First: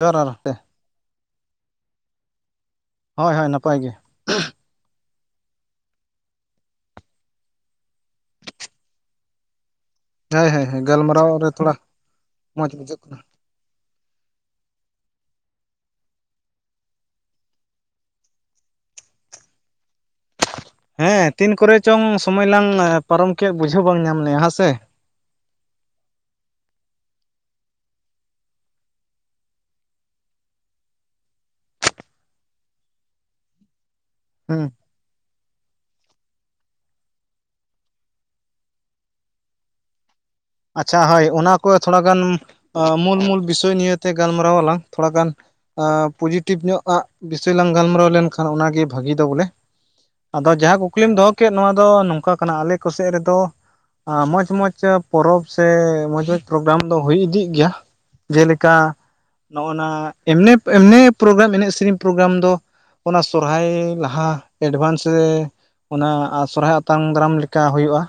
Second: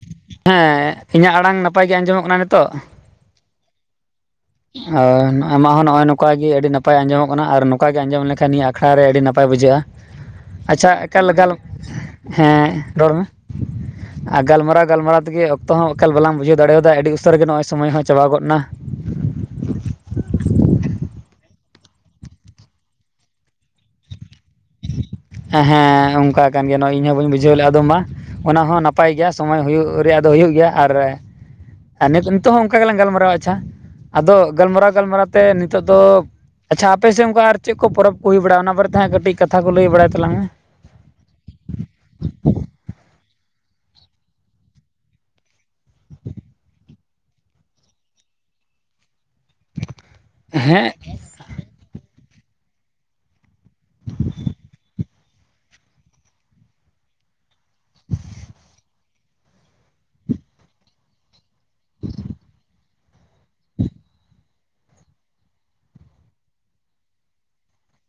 ᱡᱚᱦᱟᱨ ᱟᱨᱛᱮ ᱦᱮᱸ ᱤᱧᱟᱹᱜ ᱟᱲᱟᱝ ᱱᱟᱯᱟᱭ ᱜᱮ ᱟᱸᱡᱚᱢᱚᱜ ᱠᱟᱱᱟ ᱱᱤᱛᱚᱜ ᱦᱳᱭ ᱦᱳᱭ ᱱᱟᱯᱟᱭ ᱜᱮ ᱟᱨ ᱟᱢᱟᱜ ᱦᱚᱸ ᱱᱚᱜᱼᱚᱭ ᱱᱚᱝᱠᱟ ᱜᱮ ᱟᱹᱰᱤ ᱱᱟᱯᱟᱭ ᱟᱸᱡᱚᱢᱚᱜ ᱠᱟᱱᱟ ᱟᱨ ᱱᱚᱝᱠᱟ ᱜᱮ ᱟᱸᱡᱚᱢ ᱞᱮᱠᱷᱟᱱ ᱱᱤᱭᱟᱹ ᱟᱠᱷᱲᱟ ᱨᱮ ᱟᱹᱰᱤ ᱱᱟᱯᱟᱭ ᱵᱩᱡᱷᱟᱹᱜᱼᱟ ᱦᱳᱭ ᱦᱳᱭ ᱦᱳᱭ ᱟᱪᱪᱷᱟ ᱮᱠᱟᱞ ᱜᱟᱞᱢᱟᱨᱟᱣ ᱨᱮ ᱮᱠᱟᱞ ᱛᱷᱚᱲᱟ ᱦᱮᱸ ᱢᱚᱸᱡᱽ ᱵᱩᱡᱷᱟᱹᱜ ᱨᱚᱲ ᱢᱮ [unintelligible] ᱟᱨ ᱜᱟᱞᱢᱟᱨᱟᱣ ᱜᱟᱞᱢᱟᱨᱟᱣ ᱛᱮᱜᱮ ᱚᱠᱛᱚ ᱦᱚᱸ ᱮᱠᱟᱞ ᱵᱟᱞᱟᱝ ᱵᱩᱡᱷᱟᱹᱣ ᱫᱟᱲᱮᱭᱟᱫᱟ ᱟᱹᱰᱤ ᱩᱥᱟᱹᱨ ᱜᱮ ᱱᱚᱜᱼᱚᱭ ᱥᱚᱢᱚᱭ ᱦᱚᱸ ᱪᱟᱵᱟ ᱜᱚᱫ ᱮᱱᱟ [unintelligible] ᱦᱮᱸ ᱛᱤᱱ ᱠᱚᱨᱮ ᱪᱚᱝ ᱥᱚᱢᱚᱭ ᱞᱟᱝ ᱯᱟᱨᱚᱢ ᱠᱮᱫ ᱵᱩᱡᱷᱟᱹᱣ ᱵᱟᱝ ᱧᱟᱢ ᱞᱮᱱᱼᱟ ᱦᱮᱸ ᱥᱮ ᱦᱮᱸ ᱦᱮᱸ ᱚᱱᱠᱟ ᱟᱠᱟᱱ ᱜᱮᱭᱟ ᱱᱚᱜᱚᱭ ᱤᱧ ᱦᱚᱸ ᱵᱟᱹᱧ ᱵᱩᱡᱷᱟᱹᱣ ᱞᱮᱫᱼᱟ ᱟᱫᱚ ᱢᱟ ᱚᱱᱟ ᱦᱚᱸ ᱱᱟᱯᱟᱭ ᱜᱮᱭᱟ ᱥᱚᱢᱚᱭ ᱦᱩᱭᱩᱜ ᱨᱮᱭᱟᱜ ᱫᱚ ᱦᱩᱭᱩᱜ ᱜᱮᱭᱟ ᱟᱨ ᱱᱤᱛᱚᱜ ᱦᱚᱸ ᱚᱱᱠᱟ ᱜᱮᱞᱟᱝ ᱜᱟᱞᱢᱟᱨᱟᱣᱟ ᱟᱪᱪᱷᱟ ᱟᱫᱚ ᱦᱩᱸ ᱜᱟᱞᱢᱟᱨᱟᱣ ᱜᱟᱞᱢᱟᱨᱟᱣ ᱛᱮ ᱱᱤᱛᱚᱜ ᱫᱚ ᱟᱪᱪᱷᱟ ᱟᱯᱮᱥᱮᱫ ᱚᱱᱠᱟ ᱟᱨ ᱪᱮᱫ ᱠᱚ ᱯᱚᱨᱚᱵ ᱠᱚ ᱦᱩᱭ ᱵᱟᱲᱟᱜ-ᱟ ᱚᱱᱟ ᱵᱟᱨᱮᱛᱮ ᱦᱟᱜ ᱠᱟᱹᱴᱤᱡ ᱠᱟᱛᱷᱟ ᱠᱚ ᱞᱟᱹᱭ ᱵᱟᱲᱟᱭ ᱛᱟᱞᱟᱝ ᱢᱮ ᱟᱪᱪᱷᱟ ᱦᱳᱭ ᱚᱱᱟ ᱠᱚ ᱛᱷᱚᱲᱟ ᱜᱟᱱ ᱢᱩᱞ ᱢᱩᱞ ᱵᱤᱥᱚᱭ ᱱᱤᱭᱮᱛᱮ ᱜᱟᱞᱢᱟᱨᱟᱣ ᱟᱞᱟᱝ ᱛᱷᱚᱲᱟ ᱜᱟᱱ ᱯᱚᱡᱮᱴᱤᱵᱷ ᱧᱚᱜ ᱟᱜ ᱵᱤᱥᱚᱭ ᱞᱟᱝ ᱜᱟᱞᱢᱟᱨᱟᱣ ᱞᱮᱱᱠᱷᱟᱱ ᱚᱱᱟᱜᱮ ᱵᱷᱟᱹᱜᱤ ᱫᱚ ᱵᱚᱞᱮ ᱟᱫᱚ ᱡᱟᱦᱟᱸ ᱦᱮᱸ ᱠᱩᱠᱞᱤᱢ ᱫᱚᱦᱚ ᱠᱮᱫ ᱱᱚᱣᱟ ᱫᱚ ᱱᱚᱝᱠᱟ ᱠᱟᱱᱟ ᱟᱞᱮ ᱠᱚᱥᱮᱫ ᱨᱮᱫᱚ ᱢᱚᱸᱡᱽ ᱢᱚᱸᱡᱽ ᱯᱚᱨᱚᱵᱽ ᱥᱮ ᱢᱚᱸᱡᱽ ᱢᱚᱸᱡᱽ ᱯᱨᱳᱜᱨᱟᱢ ᱫᱚ ᱦᱩᱭ ᱤᱫᱤᱜ ᱜᱮᱭᱟ ᱡᱮᱞᱮᱠᱟ ᱱᱚᱜᱼ ᱚᱱᱚᱣᱟ ᱮᱢᱱᱤ ᱯᱨᱳᱜᱨᱟᱢ ᱮᱱᱮᱡ ᱥᱮᱨᱮᱧ ᱯᱨᱳᱜᱨᱟᱢ ᱫᱚ ᱚᱱᱟ ᱥᱚᱨᱦᱟᱭ ᱞᱟᱦᱟ ᱮᱰᱵᱷᱟᱱᱥ ᱨᱮ ᱚᱱᱟ ᱥᱚᱨᱦᱟᱭ ᱟᱛᱟᱝ ᱫᱟᱨᱟᱢ ᱞᱮᱠᱟ ᱦᱩᱭᱩᱜᱼᱟ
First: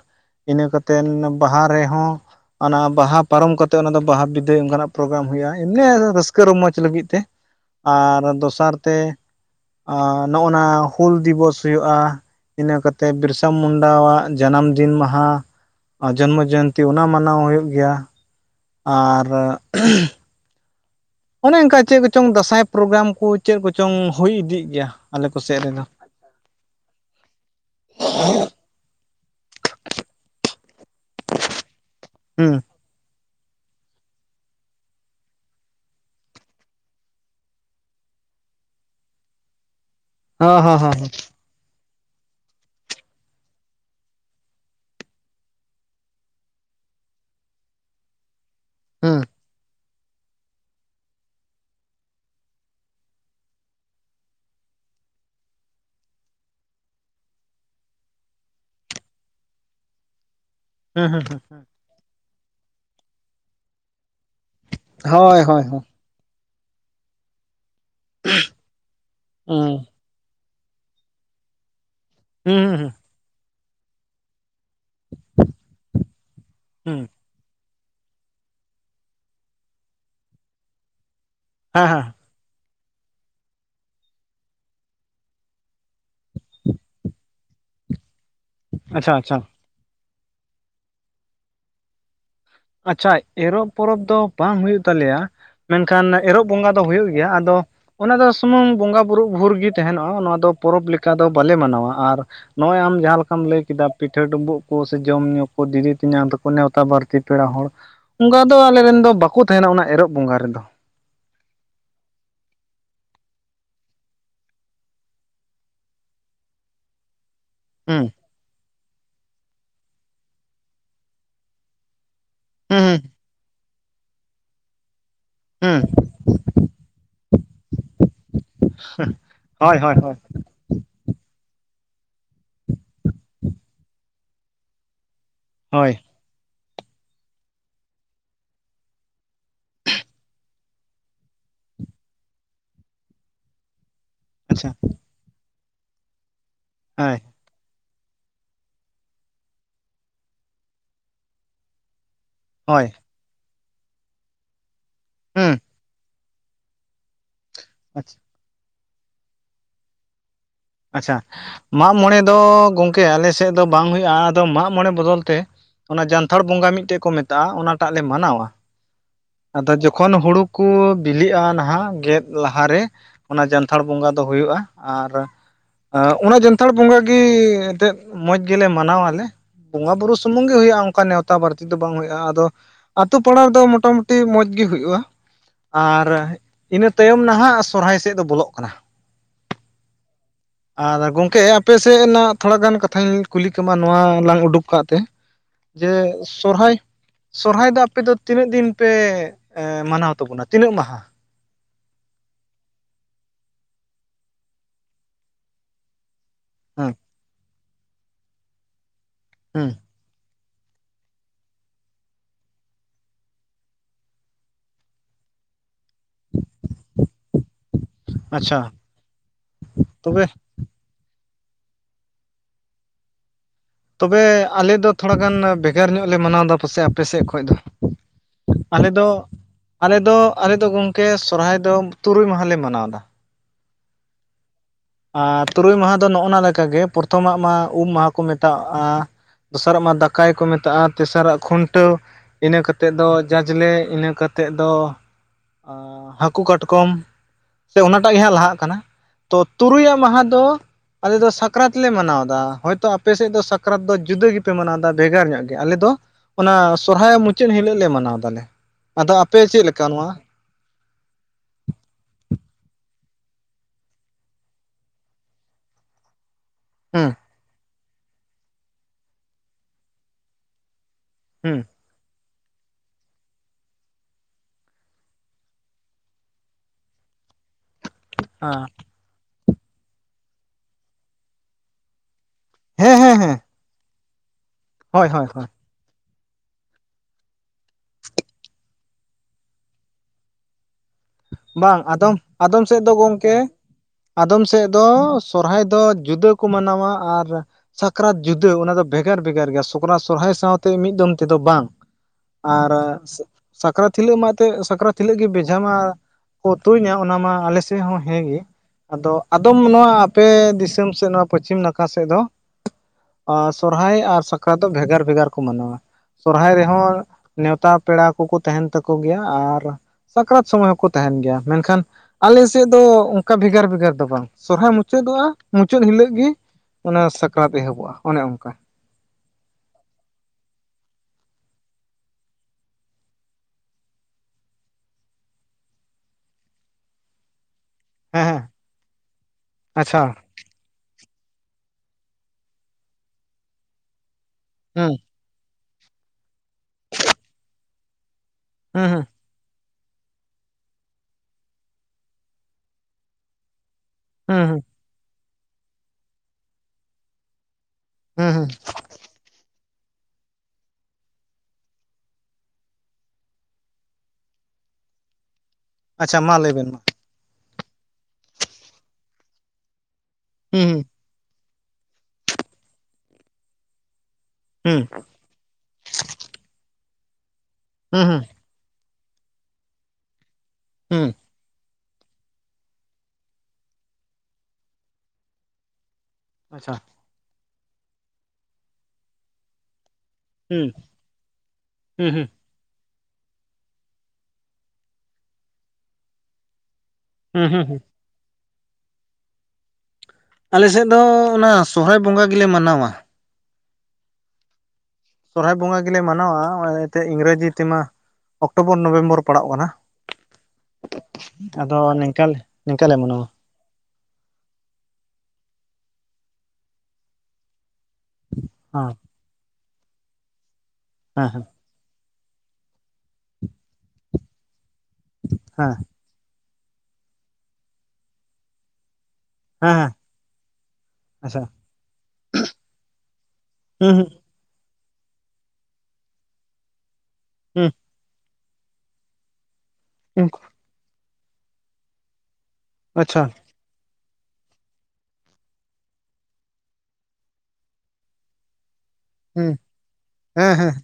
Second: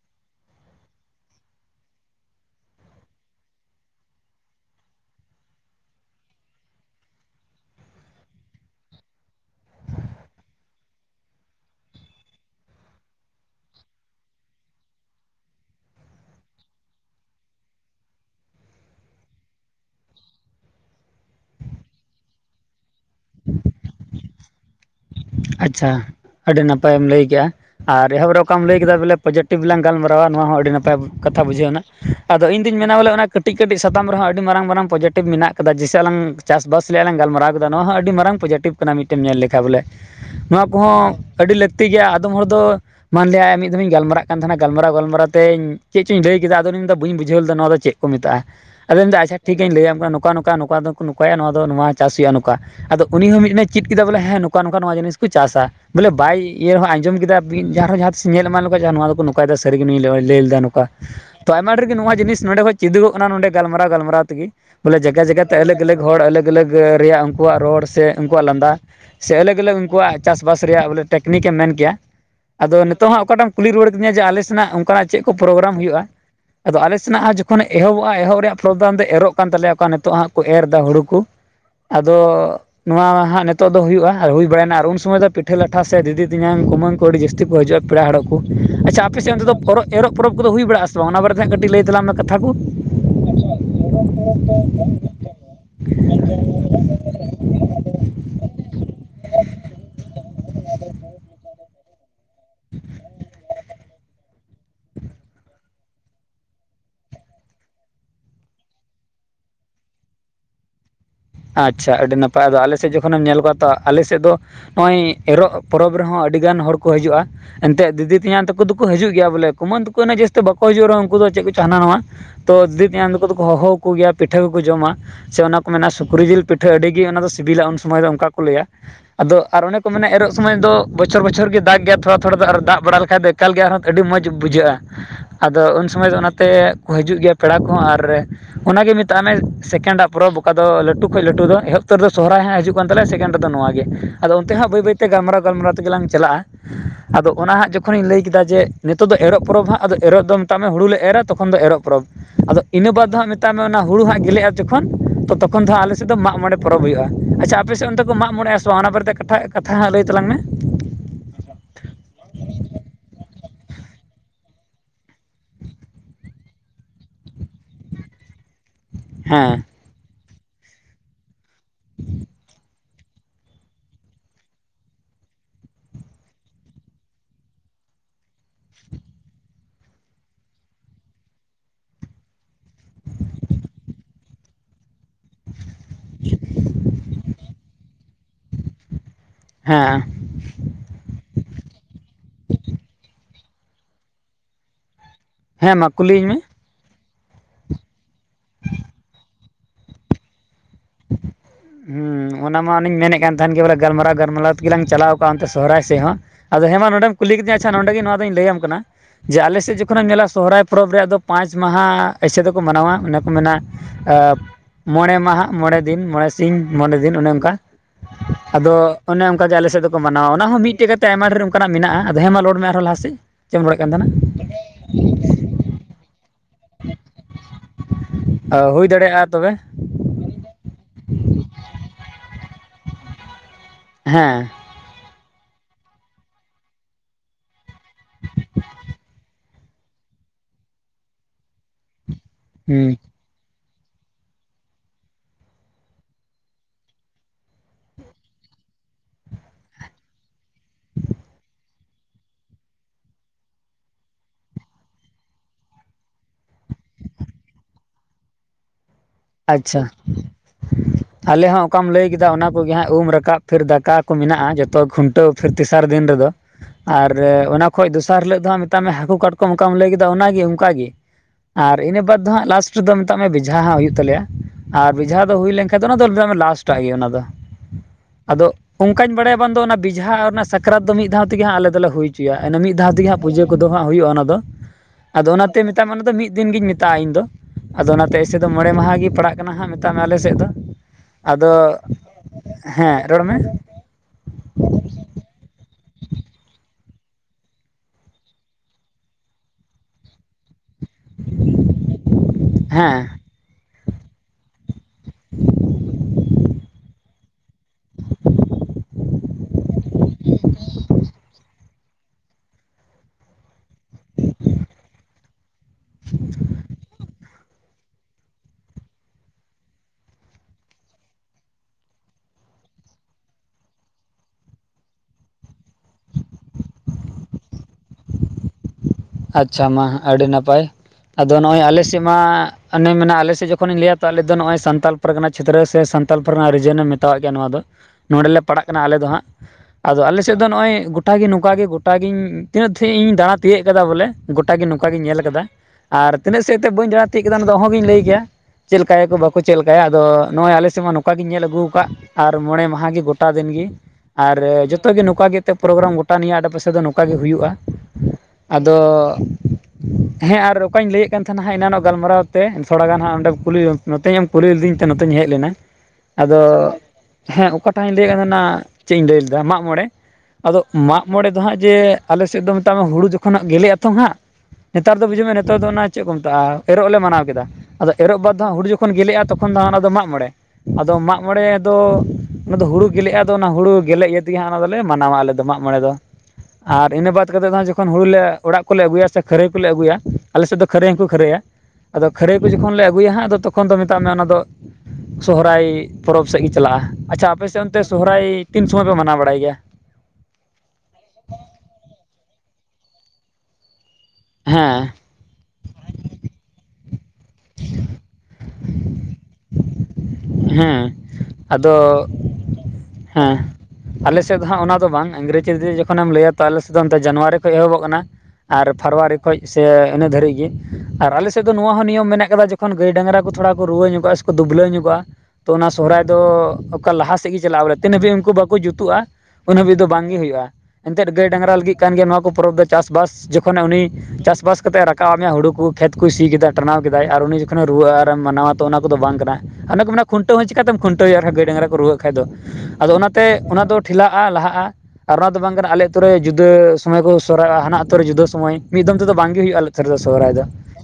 ᱤᱱᱟᱹ ᱠᱟᱛᱮᱫ ᱵᱟᱦᱟ ᱨᱮᱦᱚᱸ ᱚᱱᱟ ᱵᱟᱦᱟ ᱯᱟᱨᱚᱢ ᱠᱟᱛᱮᱜ ᱚᱱᱟ ᱫᱚ ᱵᱟᱦᱟ ᱵᱤᱫᱟᱹᱭ ᱚᱱᱠᱟᱱᱟᱜ ᱯᱨᱳᱜᱨᱟᱢ ᱦᱩᱭᱩᱜᱼᱟ ᱮᱢᱱᱤ ᱨᱟᱹᱥᱠᱟᱹ ᱨᱚᱢᱚᱡᱽ ᱞᱟᱹᱜᱤᱫ ᱛᱮ ᱟᱨ ᱫᱚᱥᱟᱨ ᱛᱮ ᱱᱚᱜᱼᱚᱱᱚᱣᱟ ᱦᱩᱞ ᱫᱤᱵᱚᱥ ᱦᱩᱭᱩᱜᱼᱟ ᱤᱱᱟᱹ ᱠᱟᱛᱮᱜ ᱵᱤᱨᱥᱟ ᱢᱩᱱᱰᱟᱣᱟᱜ ᱡᱟᱱᱟᱢ ᱫᱤᱱ ᱢᱟᱦᱟ ᱡᱚᱱᱢᱚ ᱡᱚᱭᱚᱱᱛᱤ ᱚᱱᱟ ᱢᱟᱱᱟᱣ ᱦᱩᱭᱩᱜ ᱜᱮᱭᱟ ᱟᱨ ᱚᱱᱮ ᱚᱱᱠᱟ ᱪᱮᱫ ᱠᱚᱪᱚᱝ ᱫᱟᱸᱥᱟᱭ ᱯᱨᱳᱜᱨᱟᱢ ᱠᱚ ᱪᱮᱫ ᱠᱚᱪᱚᱝ ᱦᱩᱭ ᱤᱫᱤᱜ ᱜᱮᱭᱟ ᱟᱞᱮ ᱠᱚ ᱥᱮᱫ ᱨᱮᱫᱚ ᱟᱪᱪᱷᱟ ᱟᱹᱰᱤ ᱱᱟᱯᱟᱭᱮᱢ ᱞᱟᱹᱭ ᱠᱮᱫᱮᱜᱼᱟ ᱟᱨ ᱮᱦᱚᱵᱚ ᱨᱮ ᱚᱠᱟᱢ ᱞᱟᱹᱭ ᱠᱮᱫᱟ ᱵᱚᱞᱮ ᱯᱚᱡᱮᱴᱤᱵᱷ ᱞᱟᱝ ᱜᱟᱞᱢᱟᱨᱟᱣᱟ ᱱᱚᱣᱟ ᱦᱚᱸ ᱟᱹᱰᱤ ᱱᱟᱯᱟᱭ ᱠᱟᱛᱷᱟ ᱵᱩᱡᱷᱟᱹᱣ ᱮᱱᱟ ᱟᱫᱚ ᱦᱩᱸ ᱤᱧ ᱫᱚ ᱤᱧ ᱢᱮᱱᱟ ᱵᱚᱞᱮ ᱚᱱᱟ ᱠᱟᱹᱴᱤᱡ ᱠᱟᱹᱴᱤᱡ ᱥᱟᱛᱟᱢ ᱨᱮᱦᱚᱸ ᱟᱹᱰᱤ ᱢᱟᱨᱟᱝ ᱢᱟᱨᱟᱝ ᱯᱚᱡᱮᱴᱤᱵᱷ ᱢᱮᱱᱟᱜ ᱟᱠᱟᱫᱟ ᱡᱮᱭᱥᱮ ᱟᱞᱟᱝ ᱪᱟᱥᱵᱟᱥ ᱡᱟᱦᱟ ᱞᱟᱝ ᱜᱟᱞᱢᱟᱨᱟᱣ ᱠᱮᱫᱟ ᱱᱚᱣᱟ ᱦᱚᱸ ᱟᱹᱰᱤ ᱢᱟᱨᱟᱝ ᱯᱚᱡᱮᱴᱤᱵᱷ ᱠᱟᱱᱟ ᱢᱤᱫᱴᱮᱱ ᱧᱮᱞ ᱞᱮ ᱞᱮᱠᱷᱟᱡ ᱵᱚᱞᱮ ᱦᱚᱸ ᱱᱚᱣᱟ ᱦᱚᱸ ᱠᱚᱦᱚᱸ ᱟᱹᱰᱤ ᱞᱟᱹᱠᱛᱤ ᱜᱮᱭᱟ ᱟᱫᱚᱢ ᱦᱚᱲ ᱫᱚ ᱢᱮᱱ ᱞᱮᱫᱟᱭ ᱢᱤᱫ ᱫᱷᱟᱣᱤᱧ ᱜᱟᱞᱢᱟᱨᱟᱜ ᱠᱟᱱ ᱛᱟᱦᱮᱱᱟ ᱜᱟᱞᱢᱟᱨᱟᱣ ᱜᱟᱞᱢᱟᱨᱟᱣ ᱛᱮᱧ ᱪᱮᱫ ᱪᱚᱧ ᱞᱟᱹᱭ ᱠᱮᱫᱟ ᱟᱫᱚ ᱤᱧ ᱫᱚ ᱵᱟᱹᱧ ᱵᱩᱡᱷᱟᱹᱣ ᱞᱮᱫᱟ ᱱᱚᱣᱟ ᱫᱚ ᱪᱮᱫ ᱢᱮᱛᱟᱜᱼᱟ ᱟᱫᱚᱧ ᱢᱮᱱ ᱦᱚᱸ ᱮᱫᱟ ᱟᱪᱪᱷᱟ ᱴᱷᱤᱠᱟᱹᱧ ᱞᱟᱹᱭᱟᱢ ᱠᱟᱱᱟ ᱱᱚᱝᱠᱟ ᱱᱚᱝᱠᱟ ᱱᱚᱝᱠᱟ ᱫᱚ ᱱᱚᱝᱠᱟᱭᱟ ᱱᱚᱣᱟ ᱫᱚ ᱱᱚᱣᱟ ᱪᱟᱥ ᱦᱩᱭᱩᱜᱼᱟ ᱱᱚᱝᱠᱟ ᱟᱫᱚ ᱩᱱᱤ ᱦᱚᱸ ᱢᱤᱫᱴᱟᱝ ᱪᱮᱫ ᱠᱮᱫᱟ ᱵᱚᱞᱮ ᱦᱮᱸ ᱱᱚᱝᱠᱟ ᱱᱚᱝᱠᱟ ᱱᱚᱣᱟ ᱡᱤᱱᱤᱥ ᱠᱚ ᱪᱟᱥᱟ ᱵᱚᱞᱮ ᱵᱟᱭ ᱤᱭᱟᱹ ᱨᱮᱦᱚᱸ ᱟᱸᱡᱚᱢ ᱠᱮᱫᱟ ᱡᱟᱦᱟᱸ ᱨᱮ ᱡᱟᱦᱟᱸ ᱛᱤᱥ ᱮ ᱧᱮᱞ ᱮᱢᱟᱱ ᱞᱮᱱᱠᱷᱟᱱ ᱱᱚᱣᱟ ᱫᱚᱠᱚ ᱱᱚᱝᱟ ᱭᱮᱫᱟ ᱥᱟᱹᱨᱤ ᱜᱮ ᱱᱩᱭ ᱞᱟᱹᱭ ᱞᱮᱫᱟ ᱦᱩᱸ ᱦᱩᱸ ᱦᱩᱸ ᱦᱩᱸ ᱛᱚ ᱟᱭᱢᱟ ᱰᱷᱮᱨ ᱜᱮ ᱱᱚᱣᱟ ᱡᱤᱱᱤᱥ ᱱᱚᱰᱮ ᱠᱷᱚᱱ ᱪᱤᱫᱚᱜᱚᱜ ᱠᱟᱱᱟ ᱱᱚᱰᱮ ᱜᱟᱞᱢᱟᱨᱟᱣ ᱜᱟᱞᱢᱟᱨᱟᱣ ᱛᱮᱜᱮ ᱵᱚᱞᱮ ᱡᱟᱭᱜᱟ ᱦᱳᱭ ᱡᱟᱭᱜᱟᱛᱮ ᱦᱳᱭ ᱟᱞᱟᱜᱽ ᱦᱳᱭ ᱦᱩᱸ ᱟᱞᱟᱜᱽ ᱦᱚᱲ ᱟᱞᱟᱜᱽ ᱟᱞᱟᱜᱽ ᱨᱮᱭᱟᱜ ᱩᱱᱠᱩᱣᱟᱜ ᱨᱚᱲ ᱥᱮ ᱩᱱᱠᱩᱣᱟᱜ ᱞᱟᱸᱫᱟ ᱥᱮ ᱟᱞᱟᱜᱽ ᱟᱞᱟᱜᱽ ᱦᱩᱸ ᱩᱱᱠᱩᱣᱟᱜ ᱪᱟᱥᱵᱟᱥ ᱨᱮᱭᱟᱜ ᱵᱚᱞᱮ ᱴᱮᱠᱱᱤᱠᱮ ᱮᱢ ᱢᱮᱱ ᱠᱮᱫᱟ ᱟᱫᱚ ᱦᱩᱸ ᱱᱤᱛᱚᱜ ᱦᱚᱸᱜ ᱚᱠᱟᱴᱟᱜ ᱮᱢ ᱠᱩᱞᱤ ᱨᱩᱣᱟᱹᱲ ᱠᱤᱫᱤᱧᱟ ᱡᱮ ᱟᱞᱮ ᱥᱮᱱᱟᱜ ᱚᱱᱠᱟᱱᱟᱜ ᱪᱮᱫ ᱠᱚ ᱯᱨᱳᱜᱨᱟᱢ ᱦᱩᱭᱩᱜᱼᱟ ᱟᱫᱚ ᱟᱞᱮ ᱦᱩᱸ ᱥᱮᱱᱟᱜ ᱦᱚᱸ ᱮᱦᱚᱵᱚ ᱮᱦᱚᱵᱚᱜᱼᱟ ᱮᱦᱚᱵ ᱨᱮᱭᱟᱜ ᱯᱨᱚᱜᱨᱟᱢ ᱫᱚ ᱮᱨᱚᱜ ᱠᱟᱱ ᱛᱟᱞᱮᱭᱟᱠᱚ ᱱᱤᱛᱚᱜ ᱦᱟᱸᱜ ᱠᱚ ᱮᱨ ᱮᱫᱟ ᱦᱩᱲᱩ ᱠᱚ ᱦᱮᱸ ᱦᱮᱸ ᱟᱫᱚ ᱱᱚᱣᱟ ᱦᱟᱸᱜ ᱱᱤᱛᱳᱜ ᱫᱚ ᱦᱩᱭᱩᱜᱼᱟ ᱟᱨ ᱦᱩᱭ ᱵᱟᱲᱟ ᱮᱱᱟ ᱟᱨ ᱩᱱ ᱥᱚᱢᱚᱭ ᱫᱚ ᱯᱤᱴᱷᱟᱹ ᱞᱟᱴᱷᱟ ᱥᱮ ᱫᱤᱫᱤ ᱛᱮᱧᱟᱝ ᱠᱩᱢᱟᱹᱝ ᱠᱚ ᱟᱹᱰᱤ ᱡᱟᱹᱛᱤ ᱠᱚ ᱦᱤᱡᱩᱜᱼᱟ ᱯᱮᱲᱟ ᱦᱚᱲᱚᱜ ᱠᱚ ᱟᱪᱪᱷᱟ ᱟᱯᱮ ᱥᱮᱫ ᱚᱱᱛᱮ ᱫᱚ ᱯᱚᱨᱚᱵᱽ ᱮᱨᱚᱜ ᱯᱚᱨᱚᱵᱽ ᱠᱚᱫᱚ ᱦᱩᱭ ᱵᱟᱲᱟᱜᱼᱟᱥᱮ ᱵᱟᱝ ᱚᱱᱟ ᱵᱟᱨᱮᱛᱮ ᱠᱟᱹᱴᱤᱡ ᱞᱟᱹᱭ ᱛᱟᱞᱟᱝ ᱢᱮ ᱠᱟᱛᱷᱟ ᱠᱚ ᱟᱪᱪᱷᱟ ᱮᱨᱚᱜ ᱯᱚᱨᱚᱵᱽ ᱫᱚ ᱵᱟᱝ ᱦᱩᱭᱩᱜ ᱛᱟᱞᱮᱭᱟ ᱢᱮᱱᱠᱷᱟᱱ ᱮᱨᱚᱜ ᱵᱚᱸᱜᱟ ᱫᱚ ᱦᱩᱭᱩᱜ ᱜᱮᱭᱟ ᱟᱫᱚ ᱚᱱᱟ ᱫᱚ ᱥᱩᱢᱩᱝ ᱵᱚᱸᱜᱟ ᱯᱩᱨ ᱵᱷᱳᱨ ᱜᱮ ᱛᱟᱦᱮᱱᱚᱜᱼᱟ, ᱱᱚᱣᱟ ᱫᱚ ᱯᱚᱨᱚᱵᱽ ᱞᱮᱠᱟ ᱫᱚ ᱵᱟᱞᱮ ᱢᱟᱱᱟᱣᱟ, ᱟᱨ ᱱᱚᱜᱼᱚᱭ ᱟᱢ ᱡᱟᱦᱟᱸ ᱞᱮᱠᱟᱢ ᱞᱟᱹᱭ ᱠᱮᱫᱟ ᱯᱤᱴᱷᱟᱹ ᱰᱩᱸᱵᱩᱜ ᱠᱚ ᱥᱮ ᱡᱚᱢᱧᱩ ᱠᱚ ᱫᱤᱫᱤ ᱛᱮᱧᱟᱝ ᱛᱟᱠᱚ ᱱᱮᱣᱛᱟ ᱵᱟᱹᱲᱛᱤ ᱯᱮᱲᱟ ᱦᱚᱲ ᱚᱱᱠᱟ ᱫᱚ ᱟᱞᱮᱨᱮᱱ ᱫᱚ ᱵᱟᱠᱚ ᱛᱟᱦᱮᱱᱟ ᱚᱱᱟ ᱮᱨᱚᱜ ᱵᱚᱸᱜᱟ ᱨᱮᱫᱚ ᱟᱪᱪᱷᱟ ᱟᱹᱰᱤ ᱱᱟᱯᱟᱭ ᱟᱫᱚ ᱟᱞᱮᱥᱮᱫ ᱡᱚᱠᱷᱚᱱ ᱮᱢ ᱧᱮᱞ ᱠᱚᱣᱟ ᱛᱚ ᱟᱞᱮ ᱥᱮᱫ ᱫᱚ ᱱᱚᱜᱼᱚᱭ ᱮᱨᱚᱜ ᱯᱚᱨᱚᱵᱽ ᱨᱮᱦᱚᱸ ᱟᱹᱰᱤ ᱜᱟᱱ ᱦᱚᱲ ᱠᱚ ᱦᱤᱡᱩᱜᱼᱟ ᱮᱱᱛᱮᱫ ᱦᱩᱸ ᱫᱤᱫᱤ ᱛᱮᱧᱟᱝ ᱛᱮᱠᱚ ᱫᱚ ᱦᱤᱡᱩᱜ ᱜᱮᱭᱟ ᱵᱚᱞᱮ ᱠᱩᱢᱟᱝ ᱛᱟᱠᱚ ᱡᱟᱹᱥᱛᱤ ᱵᱟᱠᱚ ᱦᱤᱡᱩᱜ ᱨᱮ ᱩᱱᱠᱩ ᱫᱚ ᱪᱮᱫ ᱠᱚ ᱪᱚ ᱦᱟᱱᱟ ᱱᱟᱣᱟ ᱛᱚ ᱫᱤᱫᱤ ᱦᱩᱸ ᱛᱮᱭᱟᱝ ᱛᱟᱠᱚ ᱫᱚᱠᱚ ᱦᱚᱦᱚᱣᱟᱠᱚ ᱜᱮᱭᱟ ᱯᱤᱴᱷᱟᱹ ᱠᱚᱠᱚ ᱡᱚᱢᱟ ᱥᱮ ᱚᱱᱟ ᱠᱚ ᱦᱩᱸ ᱢᱮᱱᱟ ᱥᱤᱠᱨᱤ ᱡᱤᱞ ᱯᱤᱴᱷᱟᱹ ᱟᱹᱰᱤᱜᱮ ᱚᱱᱟ ᱫᱚ ᱥᱤᱵᱤᱞᱟ ᱩᱱ ᱥᱚᱢᱚᱭ ᱫᱚ ᱚᱱᱠᱟ ᱠᱚ ᱞᱟᱹᱭᱟ ᱟᱫᱚ ᱟᱨ ᱦᱳᱭ ᱚᱱᱮ ᱠᱚ ᱦᱳᱭ ᱢᱮᱱᱟ ᱦᱳᱭ ᱮᱨᱚᱜ ᱥᱚᱢᱚᱭ ᱫᱚ ᱵᱚᱪᱷᱚᱨ ᱵᱚᱪᱷᱚᱨ ᱜᱮ ᱫᱟᱜ ᱜᱮ ᱛᱷᱚᱲᱟ ᱛᱷᱚᱲᱟ ᱫᱚ ᱟᱨ ᱫᱟᱜ ᱵᱟᱲᱟ ᱞᱮᱠᱷᱟᱡ ᱫᱚ ᱮᱠᱟᱞ ᱜᱮ ᱟᱨᱦᱚᱸ ᱟᱹᱰᱤ ᱢᱚᱡᱽ ᱵᱩᱡᱷᱟᱹᱜᱼᱟ ᱟᱫᱚ ᱩᱱ ᱦᱳᱭ ᱥᱚᱢᱚᱭ ᱫᱚ ᱚᱱᱟᱛᱮ ᱠᱚ ᱦᱤᱡᱩᱜ ᱜᱮᱭᱟ᱾ ᱯᱮᱲᱟ ᱠᱚᱦᱚᱸ ᱟᱨ ᱚᱱᱟᱜᱮ ᱢᱮᱛᱟᱜ ᱢᱮ, ᱥᱮᱠᱮᱱᱰᱟᱜ ᱯᱚᱨᱚᱵᱽ ᱚᱠᱟᱫᱚ ᱞᱟᱹᱴᱩ ᱞᱟᱹᱴᱩ ᱠᱷᱚᱡ ᱞᱟᱹᱴᱩ ᱫᱚ ᱮᱦᱚᱵ ᱩᱛᱟᱹᱨ ᱨᱮ ᱥᱚᱨᱦᱟᱭ ᱦᱟᱸᱜ ᱦᱤᱡᱩᱜ ᱠᱟᱱ ᱛᱟᱞᱮᱸᱭᱟ, ᱥᱮᱠᱮᱱᱰ ᱨᱮᱫᱚ ᱱᱚᱣᱟ ᱜᱮ᱾ ᱟᱫᱚ ᱟᱪᱪᱷᱟ ᱚᱱᱛᱮᱦᱟᱸᱜ ᱵᱟᱹᱭ ᱵᱟᱹᱭᱛᱮ ᱜᱟᱞᱢᱟᱨᱟᱣ ᱜᱟᱞᱢᱟᱨᱟᱣ ᱛᱮᱜᱮ ᱞᱟᱝ ᱪᱟᱞᱟᱜᱼᱟ ᱦᱳᱭ ᱟᱫᱚ ᱚᱱᱟ ᱦᱟᱸᱜ ᱡᱚᱠᱷᱚᱱᱤᱧ ᱞᱟᱹᱭ ᱠᱮᱫᱟ ᱡᱮ, ᱱᱤᱛᱚᱜ ᱫᱚ ᱮᱨᱚᱜ ᱯᱚᱨᱚᱵᱽ ᱦᱟᱜ ᱟᱫᱚ ᱮᱨᱚᱜ ᱫᱚ ᱢᱮᱛᱟᱜ ᱢᱮ ᱦᱩᱲᱩᱞᱮ ᱮᱨᱟ ᱛᱚᱠᱷᱚᱱ ᱫᱚ ᱮᱨᱚᱜ ᱯᱚᱨᱚᱵᱽ᱾ ᱟᱫᱚ ᱦᱳᱭ ᱤᱱᱟᱹ ᱵᱟᱫ ᱫᱚ ᱦᱟᱸᱜ ᱢᱮᱛᱟᱜ ᱢᱮ ᱚᱱᱟ ᱦᱩᱲᱩ ᱦᱟᱸᱜ ᱜᱮᱞᱮᱜᱼᱟ ᱡᱚᱠᱷᱚᱱ ᱛᱚ ᱦᱩᱸ ᱛᱚᱠᱷᱚᱱ ᱫᱚ ᱟᱞᱮ ᱥᱮᱫ ᱫᱚ ᱢᱟᱜ ᱢᱚᱬᱮ ᱯᱚᱨᱚᱵ ᱦᱩᱭᱩᱜᱼᱟ ᱾ᱟᱪᱪᱷᱟ ᱟᱯᱮ ᱥᱮᱫ ᱚᱱᱛᱮ ᱠᱚ ᱟᱪᱪᱷᱟ ᱢᱟᱜ ᱢᱚᱬᱮ ᱟᱥᱮ ᱛᱚ ᱚᱱᱟ ᱵᱟᱨᱮᱛᱮ ᱮᱴᱟᱜ ᱠᱟᱛᱷᱟ ᱦᱟᱸᱜ ᱞᱟᱹᱭ ᱛᱟᱞᱟᱝ ᱢᱮ? ᱟᱪᱪᱷᱟ ᱢᱟᱜ ᱢᱚᱬᱮ ᱫᱚ ᱜᱚᱝᱠᱮ ᱟᱞᱮ ᱥᱮᱫ ᱫᱚ ᱵᱟᱝ ᱦᱩᱭᱩᱜᱼᱟ, ᱟᱫᱚ ᱢᱟᱜ ᱢᱚᱬᱮ ᱵᱚᱫᱚᱞ ᱛᱮ ᱚᱱᱟ ᱡᱟᱱᱛᱷᱟᱲ ᱵᱚᱸᱜᱟ ᱢᱤᱫᱴᱮᱡ ᱠᱚ ᱢᱮᱛᱟᱜᱼᱟ, ᱚᱱᱟᱴᱟᱜ ᱞᱮ ᱢᱟᱱᱟᱣᱟ ᱦᱮᱸ ᱟᱫᱚ ᱡᱚᱠᱷᱚᱱ ᱦᱩᱲᱩ ᱠᱚ ᱵᱤᱞᱤᱜᱼᱟ ᱱᱟᱦᱟᱸᱜ ᱜᱮᱫ ᱞᱟᱦᱟᱨᱮ ᱚᱱᱟ ᱡᱟᱱᱛᱷᱟᱲ ᱵᱚᱸᱜᱟ ᱫᱚ ᱦᱩᱭᱩᱜᱼᱟ᱾ ᱟᱨ ᱚᱱᱟ ᱡᱟᱱᱛᱷᱟᱲ ᱵᱚᱸᱜᱟ ᱜᱮ ᱮᱱᱛᱮᱫ ᱢᱚᱡᱽ ᱜᱮᱞᱮ ᱢᱟᱱᱟᱣ ᱟᱞᱮ ᱵᱚᱸᱜᱟ ᱵᱩᱨᱩ ᱥᱩᱢᱩᱝ ᱜᱮ ᱦᱩᱭᱩᱜᱼᱟ᱾ ᱚᱱᱠᱟ ᱱᱮᱣᱛᱟ ᱵᱟᱹᱲᱛᱤ ᱫᱚ ᱵᱟᱝ ᱦᱩᱭᱩᱜᱼᱟ ᱟᱫᱚ ᱟᱛᱳ ᱯᱟᱲᱟ ᱨᱮᱫᱚ ᱢᱚᱴᱟᱢᱩᱴᱤ ᱢᱚᱸᱡᱽ ᱜᱤ ᱦᱩᱭᱩᱜᱼᱟ᱾ ᱟᱨ ᱤᱱᱟᱹ ᱛᱟᱭᱚᱢ ᱱᱟᱦᱟᱸᱜ ᱥᱚᱨᱦᱟᱭ ᱥᱮᱫ ᱫᱚ ᱵᱚᱞᱚᱜ ᱠᱟᱱᱟ᱾ ᱦᱮᱸ ᱟᱨ ᱜᱚᱝᱠᱮ ᱟᱯᱮ ᱥᱮᱫ ᱨᱮᱱᱟᱜ ᱛᱷᱚᱲᱟ ᱜᱟᱱ ᱠᱟᱛᱷᱟᱧ ᱠᱩᱞᱤ ᱠᱮᱢᱟ ᱱᱚᱣᱟ ᱞᱟᱝ ᱩᱰᱩᱠ ᱠᱟᱜ ᱛᱮ? ᱦᱮᱸ ᱡᱮ ᱢᱟ ᱠᱩᱞᱤᱭᱤᱧ ᱢᱮ ᱥᱚᱨᱦᱟᱭ ᱥᱚᱨᱦᱟᱭ ᱫᱚ ᱟᱯᱮ ᱫᱚ ᱛᱤᱱᱟᱹᱜ ᱫᱤᱱ ᱯᱮ ᱢᱟᱱᱟᱣ ᱛᱟᱵᱚᱱᱟ, ᱛᱤᱱᱟᱹᱜ ᱢᱟᱦᱟ? ᱦᱮᱸ ᱚᱱᱟ ᱢᱟ ᱚᱱᱮᱧ ᱢᱮᱱᱮᱫ ᱠᱟᱱ ᱛᱟᱦᱮᱱ ᱜᱮ ᱵᱚᱞᱮ ᱜᱟᱞᱢᱟᱨᱟᱣ ᱜᱟᱞᱢᱟᱨᱟᱣ ᱛᱮᱜᱮ ᱞᱟᱝ ᱪᱟᱞᱟᱣ ᱠᱚᱜᱼᱟ ᱚᱱᱛᱮ ᱥᱚᱦᱦᱟᱭ ᱥᱮᱫ ᱦᱚᱸ ᱟᱫᱚ ᱦᱮᱸ ᱢᱟ ᱱᱚᱸᱰᱮᱢ ᱠᱩᱞᱤ ᱠᱤᱫᱤᱟ ᱟᱪᱪᱷᱟ ᱱᱚᱰᱮ ᱱᱚᱣᱟ ᱫᱚᱧ ᱞᱟᱹᱭᱟᱢ ᱠᱟᱱᱟ᱾ ᱡᱮ ᱦᱮᱸ ᱟᱞᱮᱥᱮᱫ ᱛᱚᱠᱷᱚ ᱱᱮᱢ ᱧᱮᱞᱟ ᱥᱚᱦᱚᱨᱟᱭ ᱯᱚᱨᱚᱵᱽ ᱨᱮᱭᱟᱜ ᱫᱚ, ᱯᱟᱸᱪ ᱢᱟᱦᱟ ᱮᱭᱥᱮ ᱫᱚᱠᱚ ᱢᱟᱱᱟᱣᱟ ᱚᱱᱟ ᱠᱚ ᱢᱮᱱᱟ ᱢᱚᱬᱮ ᱢᱟᱦᱟ, ᱢᱚᱬᱮ ᱫᱤᱱ, ᱢᱚᱬᱮ ᱥᱤᱧ ᱢᱚᱬᱮᱫᱤᱱ ᱚᱱᱮ ᱚᱱᱠᱟ᱾ ᱟᱪᱪᱷᱟ ᱟᱫᱚ ᱚᱱᱮ ᱚᱱᱠᱟᱜᱮ ᱟᱞᱮ ᱥᱮᱫ ᱫᱚᱠᱚ ᱛᱚᱵᱮ ᱢᱟᱱᱟᱣᱟ᱾ ᱚᱱᱟ ᱦᱚᱸ ᱢᱤᱫᱴᱮᱡ ᱠᱟᱛᱮ ᱟᱭᱢᱟ ᱰᱷᱮᱨ ᱚᱱᱠᱟᱱᱟᱜ ᱢᱮᱱᱟᱜᱼᱟ ᱟᱫᱚ ᱦᱮᱸ ᱢᱟ ᱨᱚᱲ ᱢᱮ ᱟᱨᱦᱚᱸ ᱞᱟᱦᱟ ᱥᱮᱫ ᱪᱮᱫ ᱮᱢ ᱨᱚᱲᱮᱫ ᱠᱟᱱ ᱛᱚᱵᱮ ᱟᱞᱮ ᱫᱚ ᱛᱷᱚᱲᱟ ᱜᱟᱱ ᱵᱷᱮᱜᱟᱨ ᱧᱚᱜ ᱞᱮ ᱢᱟᱱᱟᱣᱫᱟ ᱯᱟᱥᱮᱡ ᱟᱯᱮ ᱥᱮᱫ ᱠᱷᱚᱡ ᱫᱚ ᱛᱟᱦᱮᱱᱟ ᱦᱩᱭ ᱟᱞᱮ ᱫᱚ? ᱫᱟᱲᱮᱭᱟᱜᱼᱟ ᱛᱚᱵᱮ ᱟᱞᱮ ᱫᱚ ᱟᱞᱮ ᱫᱚ ᱜᱚᱝᱠᱮ ᱥᱚᱨᱦᱟᱭ ᱫᱚ ᱛᱩᱨᱩᱭ ᱢᱟᱦᱟᱞᱮ ᱢᱟᱱᱟᱣ ᱫᱟ᱾ ᱦᱮᱸ᱾ ᱟᱨ ᱛᱩᱨᱩᱭ ᱢᱟᱦᱟ ᱫᱚ ᱱᱚᱜᱼᱚ ᱱᱟ ᱞᱮᱠᱟᱜᱮ ᱯᱨᱚᱛᱷᱚᱢᱟᱜ ᱢᱟ ᱩᱢ ᱢᱟᱦᱟ ᱠᱚ ᱢᱮᱛᱟᱜᱼᱟ᱾ ᱫᱚᱥᱟᱨᱟᱜ ᱢᱟ ᱫᱟᱠᱟᱭ ᱠᱚ ᱢᱮᱛᱟᱜᱼᱟ᱾ ᱛᱮᱥᱟᱨᱟᱜ ᱠᱷᱩᱱᱴᱟᱹᱣ ᱤᱱᱟᱹ ᱦᱩᱸ ᱠᱟᱛᱮᱫ ᱫᱚ ᱡᱟᱡᱽᱞᱮ ᱤᱱᱟᱹ ᱠᱟᱛᱮᱫ ᱫᱚ, ᱦᱟᱹᱠᱩ ᱠᱟᱴᱠᱚᱢ ᱥᱮ ᱚᱱᱟᱴᱟᱜ ᱜᱮ ᱦᱟᱸᱜ ᱞᱟᱦᱟᱜ ᱠᱟᱱᱟ᱾ ᱛᱩᱨᱩᱭᱭᱟ ᱢᱟᱦᱟ ᱫᱚ, ᱟᱞᱮ ᱫᱚ ᱥᱟᱠᱨᱟᱛ ᱞᱮ ᱢᱟᱱᱟᱣ ᱫᱟ᱾ ᱦᱚᱭᱛᱳ ᱟᱯᱮ ᱥᱮᱫ ᱫᱚ ᱥᱟᱠᱨᱟᱛ ᱫᱚ ᱡᱩᱫᱟᱹ ᱜᱮᱯᱮ ᱢᱟᱱᱟᱣᱫᱟ ᱵᱷᱮᱜᱟᱨ ᱧᱚᱜ ᱜᱮ ᱟᱞᱮ ᱫᱚ᱾ ᱚᱱᱟ ᱥᱚᱨᱦᱟᱭ ᱢᱩᱪᱟᱹᱫ ᱦᱤᱞᱟᱹᱜᱮ ᱞᱮ ᱢᱟᱱᱟᱣ ᱫᱟᱞᱮ᱾ ᱟᱫᱚ ᱟᱯᱮ ᱪᱮᱫ ᱟᱪᱪᱷᱟ᱾ ᱞᱮᱠᱟ [inaudible] ᱟᱞᱮ ᱦᱚᱸ ᱚᱠᱟᱢ ᱞᱟᱹᱭ ᱠᱮᱫᱟ ᱚᱱᱟ ᱠᱚᱜᱮ ᱦᱟᱸᱜ ᱩᱢ ᱨᱟᱠᱟᱵ ᱯᱷᱤᱨ ᱫᱟᱠᱟ ᱠᱚ ᱢᱮᱱᱟᱜᱼᱟ, ᱡᱚᱛᱚ ᱠᱷᱩᱱᱴᱟᱹᱣ ᱯᱷᱤᱨ ᱛᱮᱥᱟᱨ ᱫᱤᱱ ᱨᱮᱫᱚ ᱦᱩᱸ ᱟᱨ ᱚᱱᱟ ᱠᱷᱚᱡ ᱫᱚᱥᱟᱨ ᱦᱤᱞᱳᱜ ᱫᱚ ᱦᱟᱸᱜ ᱢᱮᱛᱟᱜ ᱢᱮ ᱦᱟᱹᱠᱩ ᱠᱟᱴᱠᱚᱢ ᱚᱱᱠᱟᱢ ᱞᱟᱹᱭ ᱠᱮᱫᱟ ᱚᱱᱟᱜᱮ ᱚᱱᱠᱟ ᱜᱮ᱾ ᱦᱩᱸ ᱟᱨ ᱤᱱᱟᱹ ᱵᱟᱫᱽ ᱫᱚ ᱦᱟᱸᱜ ᱞᱟᱥᱴ ᱨᱮᱫᱚ ᱢᱮᱛᱟᱜ ᱢᱮ ᱵᱮᱡᱷᱟ ᱦᱟᱸᱜ ᱦᱩᱭᱩᱜ ᱛᱟᱞᱮᱭᱟ ᱟᱨ ᱵᱮᱡᱷᱟ ᱫᱚ ᱦᱩᱭ ᱞᱮᱱᱠᱷᱟᱱ ᱫᱚ ᱚᱱᱟ ᱫᱚ ᱞᱟᱥᱴᱟᱜ ᱜᱮ ᱚᱱᱟ ᱫᱚ ᱟᱫᱚ ᱩᱱ [unintelligible] ᱚᱱᱠᱟᱧ ᱵᱟᱲᱟᱭᱟ ᱵᱟᱝᱫᱚ ᱚᱱᱟ ᱵᱤᱡᱷᱟ ᱟᱨ ᱚᱱᱟ ᱥᱟᱠᱨᱟᱛ ᱫᱚ ᱢᱤᱫ ᱫᱷᱟᱣ ᱛᱮᱜᱮ ᱦᱟᱸᱜ ᱟᱞᱮ ᱫᱚᱞᱮ ᱦᱩᱭ ᱪᱚᱭᱟ ᱢᱤᱫ ᱫᱷᱟᱣ ᱦᱮᱸ ᱛᱮᱜᱮ ᱦᱮᱸ ᱦᱟᱸᱜ ᱦᱮᱸ ᱯᱩᱡᱟᱹ ᱠᱚᱫᱚ ᱦᱟᱸᱜ ᱦᱩᱭᱩᱜ-ᱟ ᱚᱱᱟ ᱫᱚ ᱦᱳᱭ ᱦᱳᱭ ᱟᱫᱚ ᱦᱳᱭ ᱚᱱᱟᱛᱮ ᱢᱮᱛᱟᱜ ᱢᱮ ᱚᱱᱟ ᱫᱚ ᱢᱤᱫ ᱫᱤᱱ ᱜᱤᱧ ᱢᱮᱛᱟᱜ-ᱟ ᱤᱧ ᱫᱚ ᱟᱫᱚ ᱚᱱᱟ ᱛᱮ ᱮᱭᱥᱮ ᱫᱚ ᱢᱚᱬᱮ ᱢᱟᱦᱟ ᱜᱮ ᱯᱟᱲᱟᱜ ᱠᱟᱱᱟ ᱦᱟᱸᱜ ᱢᱮᱛᱟᱜ ᱢᱮ ᱟᱞᱮ ᱥᱮᱫ ᱫᱚ ᱟᱫᱚ ᱵᱟᱝ ᱟᱫᱚᱢ ᱟᱫᱚᱢ ᱥᱮᱫ ᱫᱚ ᱦᱮᱸ ᱨᱚᱲ ᱜᱚᱝᱠᱮ ᱢᱮ ᱟᱫᱚᱢ ᱥᱮᱫ ᱫᱚ ᱥᱚᱦᱨᱟᱭ ᱫᱚ ᱡᱩᱫᱟᱹ ᱠᱚ ᱢᱟᱱᱟᱣᱟ ᱟᱨ ᱥᱟᱠᱨᱟᱛ ᱡᱩᱫᱟᱹ ᱚᱱᱟ ᱫᱚ ᱵᱷᱮᱜᱟᱨ ᱵᱷᱮᱜᱟᱨ ᱜᱮᱭᱟ ᱥᱟᱠᱨᱟᱛ ᱥᱚᱨᱦᱟᱭ ᱥᱟᱶᱛᱮ ᱢᱤᱫ ᱮᱫᱚᱢ ᱛᱮᱫᱚ ᱵᱟᱝ ᱟᱨᱼᱼ ᱦᱮᱸ ᱥᱟᱠᱨᱟᱛ ᱦᱤᱞᱳᱜ ᱢᱟ ᱮᱛᱮᱫ ᱥᱟᱠᱨᱟᱛ ᱦᱤᱞᱳᱜ ᱜᱮ ᱵᱮᱡᱷᱟ ᱢᱟ ᱠᱚ ᱛᱩᱧᱟ ᱚᱱᱟ ᱢᱟ ᱟᱞᱮ ᱥᱮᱫ ᱦᱚᱸ ᱦᱮᱸᱜᱮ ᱟᱫᱚ ᱟᱫᱚᱢ ᱱᱚᱣᱟ ᱟᱯᱮ ᱫᱤᱥᱚᱢ ᱥᱮᱫ ᱱᱚᱣᱟ ᱯᱚᱪᱷᱤᱢ ᱱᱟᱠᱷᱟ ᱥᱮᱫ ᱫᱚ ᱟᱨ ᱥᱚᱨᱦᱟᱭ ᱟᱨ ᱥᱟᱠᱨᱟᱛ ᱵᱷᱮᱜᱟᱨ ᱵᱷᱮᱜᱟᱨ ᱠᱚ ᱢᱟᱱᱟᱣᱟ ᱾ ᱥᱚᱨᱦᱟᱭ ᱨᱮᱦᱚᱸ ᱱᱮᱣᱛᱟ ᱯᱮᱲᱟ ᱠᱚᱠᱚ, ᱛᱟᱦᱮᱸᱱ ᱛᱟᱠᱚ ᱜᱮᱭᱟ ᱟᱨ ᱥᱟᱠᱨᱟᱛ ᱥᱚᱢᱚᱭ ᱦᱚᱸ᱾ ᱠᱚ ᱛᱟᱦᱮᱱ ᱜᱮᱭᱟ, ᱢᱮᱱᱠᱷᱟᱱ ᱟᱞᱮ ᱥᱮᱫ ᱫᱚ ᱚᱱᱠᱟ ᱵᱷᱮᱜᱟᱨ ᱵᱷᱮᱜᱟᱨ ᱫᱚ ᱵᱟᱝ, ᱥᱚᱨᱦᱟᱭ ᱢᱩᱪᱟᱹᱫᱚᱜᱼᱟ ᱢᱩᱪᱟᱹᱫ ᱦᱤᱞᱳᱜ ᱜᱮ᱾ ᱚᱱᱟ ᱥᱟᱠᱨᱟᱛ ᱮᱦᱚᱵᱚᱜᱼᱟ ᱚᱱᱮ ᱚᱱᱠᱟ ᱾ ᱟᱪᱪᱷᱟ ᱢᱟ ᱟᱹᱰᱤ ᱱᱟᱯᱟᱭ ᱟᱫᱚ ᱱᱚᱜᱼᱚᱭ ᱟᱞᱮ ᱥᱮᱫ ᱢᱟ ᱚᱱᱮ ᱢᱮᱱᱟᱜ ᱟᱞᱮ ᱥᱮᱫ ᱡᱚᱠᱷᱚᱱᱤᱧ ᱞᱟᱹᱭᱟ ᱛᱚ ᱟᱞᱮ ᱫᱚ ᱱᱚᱜᱼᱚᱭ ᱥᱟᱱᱛᱟᱞ ᱯᱟᱨᱜᱟᱱᱟ ᱪᱷᱮᱛᱨᱟᱹ ᱥᱮ ᱥᱟᱱᱛᱟᱞ ᱯᱟᱨᱜᱟᱱᱟ ᱨᱤᱡᱮᱱ ᱮᱢ ᱢᱮᱛᱟᱣᱟᱜ ᱜᱮᱭᱟ ᱱᱚᱣᱟ ᱫᱚ ᱦᱮᱸ ᱱᱚᱸᱰᱮᱞᱮ ᱦᱮᱸ ᱯᱟᱲᱟᱜ ᱠᱟᱱᱟ ᱟᱞᱮ ᱫᱚ ᱦᱟᱸᱜ ᱟᱪᱪᱷᱟ ᱟᱫᱚ ᱟᱞᱮ ᱥᱮᱫ ᱫᱚ ᱱᱚᱜ ᱚᱭ ᱜᱚᱴᱟ ᱜᱮ ᱱᱚᱝᱠᱟ ᱜᱮ ᱜᱚᱴᱟ ᱜᱤᱧ ᱛᱤᱱᱟᱹᱜ ᱴᱷᱤᱡ ᱤᱧ ᱫᱟᱬᱟ ᱛᱤᱭᱟᱹᱜ ᱠᱟᱫᱟ ᱵᱚᱞᱮ ᱜᱚᱴᱟ ᱜᱮ ᱱᱚᱝᱠᱟ ᱦᱩᱸ ᱜᱤᱧ ᱧᱮᱞ ᱠᱟᱫᱟ ᱟᱨ ᱛᱤᱱᱟᱹᱜ ᱥᱮᱫ ᱛᱮ ᱵᱟᱹᱧ ᱫᱟᱬᱟ ᱛᱤᱭᱩᱜ ᱠᱟᱫᱟ ᱚᱱᱟ ᱫᱚ ᱚᱦᱚ ᱜᱤᱧ ᱞᱟᱹᱭ ᱠᱮᱭᱟ᱾ ᱪᱮᱫ ᱦᱩᱸ ᱦᱩᱸ ᱞᱮᱠᱟᱭᱟᱠᱚ ᱵᱟᱡ ᱠᱚ ᱪᱮᱫ ᱞᱮᱠᱟᱭᱟ ᱟᱫᱚ ᱱᱚᱜᱼᱚᱭ ᱟᱞᱮ ᱥᱮᱫ ᱢᱟ ᱱᱚᱝᱠᱟ ᱜᱤᱧ ᱧᱮᱞ ᱟᱹᱜᱩ ᱟᱠᱟᱫ ᱟᱨ ᱢᱚᱬᱮ ᱢᱟᱦᱟ ᱜᱮ ᱜᱚᱴᱟ ᱫᱤᱱ ᱜᱮ ᱟᱨ ᱦᱩᱸ ᱦᱩᱸ ᱡᱚᱛᱚ ᱜᱮ ᱱᱚᱝᱠᱟ ᱜᱮ ᱮᱛᱮ ᱯᱨᱳᱜᱨᱟᱢ ᱜᱚᱴᱟ ᱱᱤᱭᱟᱹ ᱟᱰᱮᱯᱟᱥᱮ ᱫᱚ ᱱᱚᱝᱠᱟ ᱜᱮ ᱦᱩᱭᱩᱜ-ᱟ᱾ ᱦᱩᱸ ᱦᱩᱸ ᱫᱚ ᱦᱮᱸ ᱟᱨ ᱚᱠᱟᱧ ᱞᱟᱹᱭᱮᱫ ᱠᱟᱱ ᱛᱟᱦᱮᱱᱟᱜ ᱮᱱᱟᱱᱚᱜ ᱜᱟᱞᱢᱟᱨᱟᱣ ᱛᱮ ᱛᱷᱚᱲᱟ ᱜᱟᱱ ᱦᱟᱸᱜ ᱚᱸᱰᱮ ᱠᱩᱞᱤ ᱱᱚᱛᱮᱧ ᱮᱢ ᱠᱩᱞᱤ ᱞᱤᱫᱤᱧ ᱛᱮ ᱱᱚᱛᱮᱧ ᱦᱮᱡ ᱞᱮᱱᱟ ᱟᱪᱪᱷᱟ ᱢᱟ ᱞᱟᱹᱭ ᱵᱮᱱ ᱟᱫᱚ ᱢᱟ ᱦᱮᱸ ᱚᱠᱟᱴᱟᱜ ᱤᱧ ᱞᱟᱹᱭᱮᱫᱱᱟ ᱪᱮᱫ ᱤᱧ ᱞᱟᱹᱭ ᱞᱮᱫᱟ ᱢᱟᱜᱢᱚᱬᱮ ᱟᱫᱚ ᱦᱩᱸ ᱢᱟᱜ ᱢᱚᱬᱮ ᱫᱚ ᱦᱟᱸᱜ ᱡᱮ ᱟᱞᱮ ᱥᱮᱫ ᱫᱚ ᱢᱮᱛᱟᱜ ᱢᱮ ᱦᱩᱲᱩ ᱡᱚᱠᱷᱚᱱ ᱜᱮᱞᱮᱜ ᱟᱛᱚ ᱦᱟᱸᱜ ᱦᱩᱸ ᱱᱮᱛᱟᱨ ᱫᱚ ᱵᱩᱡᱩᱜ ᱢᱮ ᱱᱮᱛᱟᱨ ᱫᱚ ᱚᱱᱟ ᱪᱮᱫ ᱠᱚ ᱢᱮᱛᱟᱜ-ᱟ? ᱮᱨᱚᱜ ᱞᱮ ᱢᱟᱱᱟᱣ ᱠᱮᱫᱟ᱾ ᱟᱫᱚ ᱦᱩᱸ ᱮᱨᱚᱜ ᱦᱩᱸ ᱵᱟᱫᱷᱚ ᱫᱚ ᱦᱟᱜ ᱦᱩᱲᱩ ᱡᱚᱠᱷᱚᱱ ᱜᱮᱞᱮᱜ-ᱟ ᱛᱚᱠᱷᱚᱱ ᱫᱚ ᱦᱟᱜ ᱚᱱᱟ ᱫᱚ ᱢᱟᱜ ᱢᱚᱬᱮ ᱟᱫᱚ ᱦᱩᱸ ᱢᱟᱜ ᱢᱚᱬᱮ ᱫᱚ ᱚᱱᱟ ᱫᱚ ᱦᱩᱲᱩ ᱜᱮᱞᱮᱜᱼᱟ ᱟᱫᱚ ᱚᱱᱟ ᱦᱩᱲᱩ ᱜᱮᱞᱮᱫ ᱤᱭᱟᱹ ᱛᱮᱜᱮ ᱦᱟᱸᱜ ᱚᱱᱟ ᱫᱚᱞᱮ ᱢᱟᱱᱟᱣᱟ ᱟᱞᱮ ᱫᱚ ᱢᱟᱜ ᱢᱚᱬᱮ ᱫᱚ ᱟᱪᱪᱷᱟ ᱟᱨ ᱤᱱᱟᱹ ᱵᱟᱫᱽ ᱠᱟᱛᱮᱫ ᱫᱚ ᱡᱚᱠᱷᱚᱱ ᱦᱳᱲᱩ ᱞᱮ ᱚᱲᱟᱜ ᱠᱚᱞᱮ ᱟᱹᱜᱩᱭᱟ ᱥᱮ ᱠᱷᱟᱹᱨᱟᱹᱭ ᱠᱚᱞᱮ ᱟᱹᱜᱩᱭᱟ ᱟᱞᱮᱥᱮᱫ ᱫᱚ ᱦᱩᱸ ᱠᱷᱟᱹᱨᱟᱹᱭ ᱦᱚᱸᱠᱚ ᱠᱷᱟᱹᱨᱟᱹᱭᱟ ᱟᱫᱚ ᱦᱩᱸ ᱦᱩᱸ ᱠᱷᱟᱹᱨᱟᱹᱭ ᱩᱱᱠᱩ ᱡᱚᱠᱷᱚᱱ ᱞᱮ ᱟᱹᱜᱩᱭᱟ ᱦᱟᱸᱜ ᱟᱫᱚ ᱛᱚᱠᱷᱚᱱ ᱫᱚ ᱢᱮᱛᱟᱜ ᱢᱮ ᱚᱱᱟ ᱫᱚ ᱥᱚᱦᱚᱨᱟᱭ ᱯᱚᱨᱚᱵᱽ ᱥᱮᱫ ᱜᱮ ᱪᱟᱞᱟᱜ-ᱟ ᱟᱪᱪᱷᱟ ᱦᱩᱸ ᱟᱯᱮᱥᱮᱫ ᱦᱩᱸ ᱚᱱᱛᱮ ᱦᱩᱸ ᱥᱚᱦᱨᱟᱭ ᱛᱤᱱ ᱥᱚᱢᱚᱭ ᱯᱮ ᱢᱟᱱᱟᱣ ᱵᱟᱲᱟᱭ ᱜᱮᱭᱟ ᱟᱞᱮᱥᱮᱫ ᱫᱚ ᱚᱱᱟ ᱥᱚᱦᱨᱟᱭ ᱵᱚᱸᱜᱟ ᱜᱮᱞᱮ ᱢᱟᱱᱟᱣᱟ ᱦᱮᱸ ᱥᱚᱨᱦᱟᱭ ᱵᱚᱸᱜᱟ ᱜᱮᱞᱮ ᱢᱟᱱᱟᱣᱟ ᱮᱱᱛᱮᱫ ᱤᱝᱨᱮᱡᱤ ᱛᱮᱢᱟ ᱚᱠᱴᱳᱵᱚᱨ ᱱᱚᱵᱷᱮᱢᱵᱚᱨ ᱯᱟᱲᱟᱜ ᱠᱟᱱᱟ᱾ ᱦᱮᱸ ᱟᱫᱚ ᱱᱤᱝᱠᱟ ᱱᱤᱝᱠᱟ ᱞᱮ ᱢᱟᱱᱟᱣᱟ ᱦᱮᱸ ᱟᱞᱮ ᱥᱮᱫ ᱫᱚ ᱦᱟᱸᱜ ᱚᱱᱟ ᱫᱚ ᱵᱟᱝ ᱤᱝᱨᱮᱡᱤ ᱛᱮ ᱡᱚᱠᱷᱮᱱ ᱮᱢ ᱞᱟᱹᱭᱟ ᱛᱚ ᱟᱞᱮ ᱥᱮᱫ ᱫᱚ ᱚᱱᱛᱮ ᱡᱟᱱᱩᱣᱟᱨᱤ ᱠᱷᱚᱱ ᱮᱦᱚᱵᱚᱜ ᱠᱟᱱᱟ ᱟᱨ ᱦᱮᱸ ᱯᱷᱟᱨᱣᱟᱨᱤ ᱠᱷᱚᱡ ᱥᱮ ᱤᱱᱟᱹ ᱫᱷᱟᱹᱨᱤᱡ ᱜᱮ ᱟᱨ ᱟᱞᱮ ᱥᱮᱫ ᱦᱮᱸ ᱫᱚ ᱱᱚᱣᱟ ᱦᱚᱸ ᱱᱤᱭᱚᱢ ᱢᱮᱱᱟᱜ ᱟᱠᱟᱫᱟ ᱡᱚᱠᱷᱚᱱ ᱜᱟᱹᱭ ᱰᱟᱝᱨᱟ ᱠᱚ ᱛᱷᱚᱲᱟ ᱠᱚ ᱨᱩᱣᱟᱹ ᱧᱚᱜᱚᱜ-ᱟ ᱥᱮ ᱠᱚ ᱫᱩᱵᱽᱞᱟᱹᱣ ᱧᱚᱜᱚᱜ-ᱟ ᱛᱚ ᱚᱱᱟ ᱦᱮᱸ ᱥᱚᱦᱨᱟᱭ ᱫᱚ ᱚᱠᱟ ᱞᱟᱦᱟ ᱥᱮᱫ ᱜᱮ ᱪᱟᱞᱟᱜ-ᱟ ᱵᱚᱞᱮ ᱛᱤᱱ ᱦᱟᱹᱵᱤᱡ ᱩᱱᱠᱩ ᱵᱟᱠᱚ ᱡᱩᱛᱩᱜ-ᱟ ᱩᱱ ᱦᱮᱸ ᱦᱮᱸ ᱦᱟᱹᱵᱤᱡ ᱫᱚ ᱦᱮᱸ ᱵᱟᱝᱜᱮ ᱦᱩᱭᱩᱜ-ᱟ ᱮᱱᱛᱮᱫ ᱜᱟᱹᱭ ᱟᱪᱪᱷᱟ ᱰᱟᱝᱨᱟ ᱞᱟᱹᱜᱤᱫ ᱠᱟᱱ ᱜᱮᱭᱟ ᱱᱚᱣᱟ ᱠᱚ ᱯᱚᱨᱚᱵᱽ ᱫᱚ ᱪᱟᱥᱵᱟᱥ ᱡᱚᱠᱷᱚᱱᱮ ᱩᱱᱤ ᱦᱩᱸ ᱪᱟᱥᱵᱟᱥ ᱠᱟᱛᱮ ᱮ ᱨᱟᱠᱟᱵ ᱟᱠᱟᱸᱟᱫ ᱢᱮᱭᱟ ᱦᱩᱲᱩ ᱠᱚ ᱠᱷᱮᱛ ᱠᱚ ᱥᱤ ᱠᱮᱫᱟ ᱴᱟᱱᱟᱣ ᱠᱮᱫᱟᱭ ᱟᱨ ᱩᱱᱤ ᱡᱚᱠᱷᱚᱱᱮ ᱦᱩᱸ ᱨᱩᱣᱟᱹ ᱟᱨᱮ ᱢᱟᱱᱟᱣᱟ᱾ ᱛᱚ ᱚᱱᱟ ᱠᱚᱫᱚ ᱵᱟᱝ ᱠᱟᱱᱟ᱾ ᱚᱱᱟ ᱠᱚ ᱢᱮ ᱦᱩᱸ ᱠᱷᱩᱱᱴᱟᱹᱣ ᱦᱚᱸ ᱪᱤᱠᱟᱛᱮᱢ ᱠᱷᱩᱱᱴᱟᱹᱣ ᱟᱨᱦᱚᱸ ᱜᱟᱹᱭ ᱰᱟᱝᱨᱟ ᱠᱚ ᱨᱩᱣᱟᱹᱜ ᱠᱷᱟᱡ ᱫᱚ ᱟᱫᱚ ᱟᱪᱪᱷᱟ ᱚᱱᱟᱛᱮ ᱚᱱᱟ ᱫᱚ ᱴᱷᱮᱞᱟᱜᱼᱟ ᱞᱟᱦᱟᱜᱼᱟ ᱟᱨ ᱚᱱᱟ ᱫᱚ ᱵᱟᱝ ᱠᱟᱱᱟ ᱟᱞᱮ ᱟᱛᱳ ᱨᱮ ᱡᱩᱫᱟᱹ ᱥᱚᱢᱚᱭ ᱠᱩ ᱥᱚᱨᱦᱟᱭᱚᱜᱼᱟ᱾ ᱦᱟᱱᱟ ᱟᱛᱩᱨ ᱨᱮ ᱡᱩᱫᱟᱹ ᱥᱚᱢᱚᱭ ᱢᱤᱫ ᱫᱚᱢ ᱛᱮᱫᱚ ᱵᱟᱝᱜᱤ ᱦᱩᱸ ᱦᱩᱭᱩᱜᱼᱟ ᱟᱞᱮᱟᱛᱚ ᱨᱮᱫᱚ ᱥᱚᱦᱚᱨᱟᱭ ᱫᱚ᱾ ᱦᱮᱸ ᱦᱮᱸ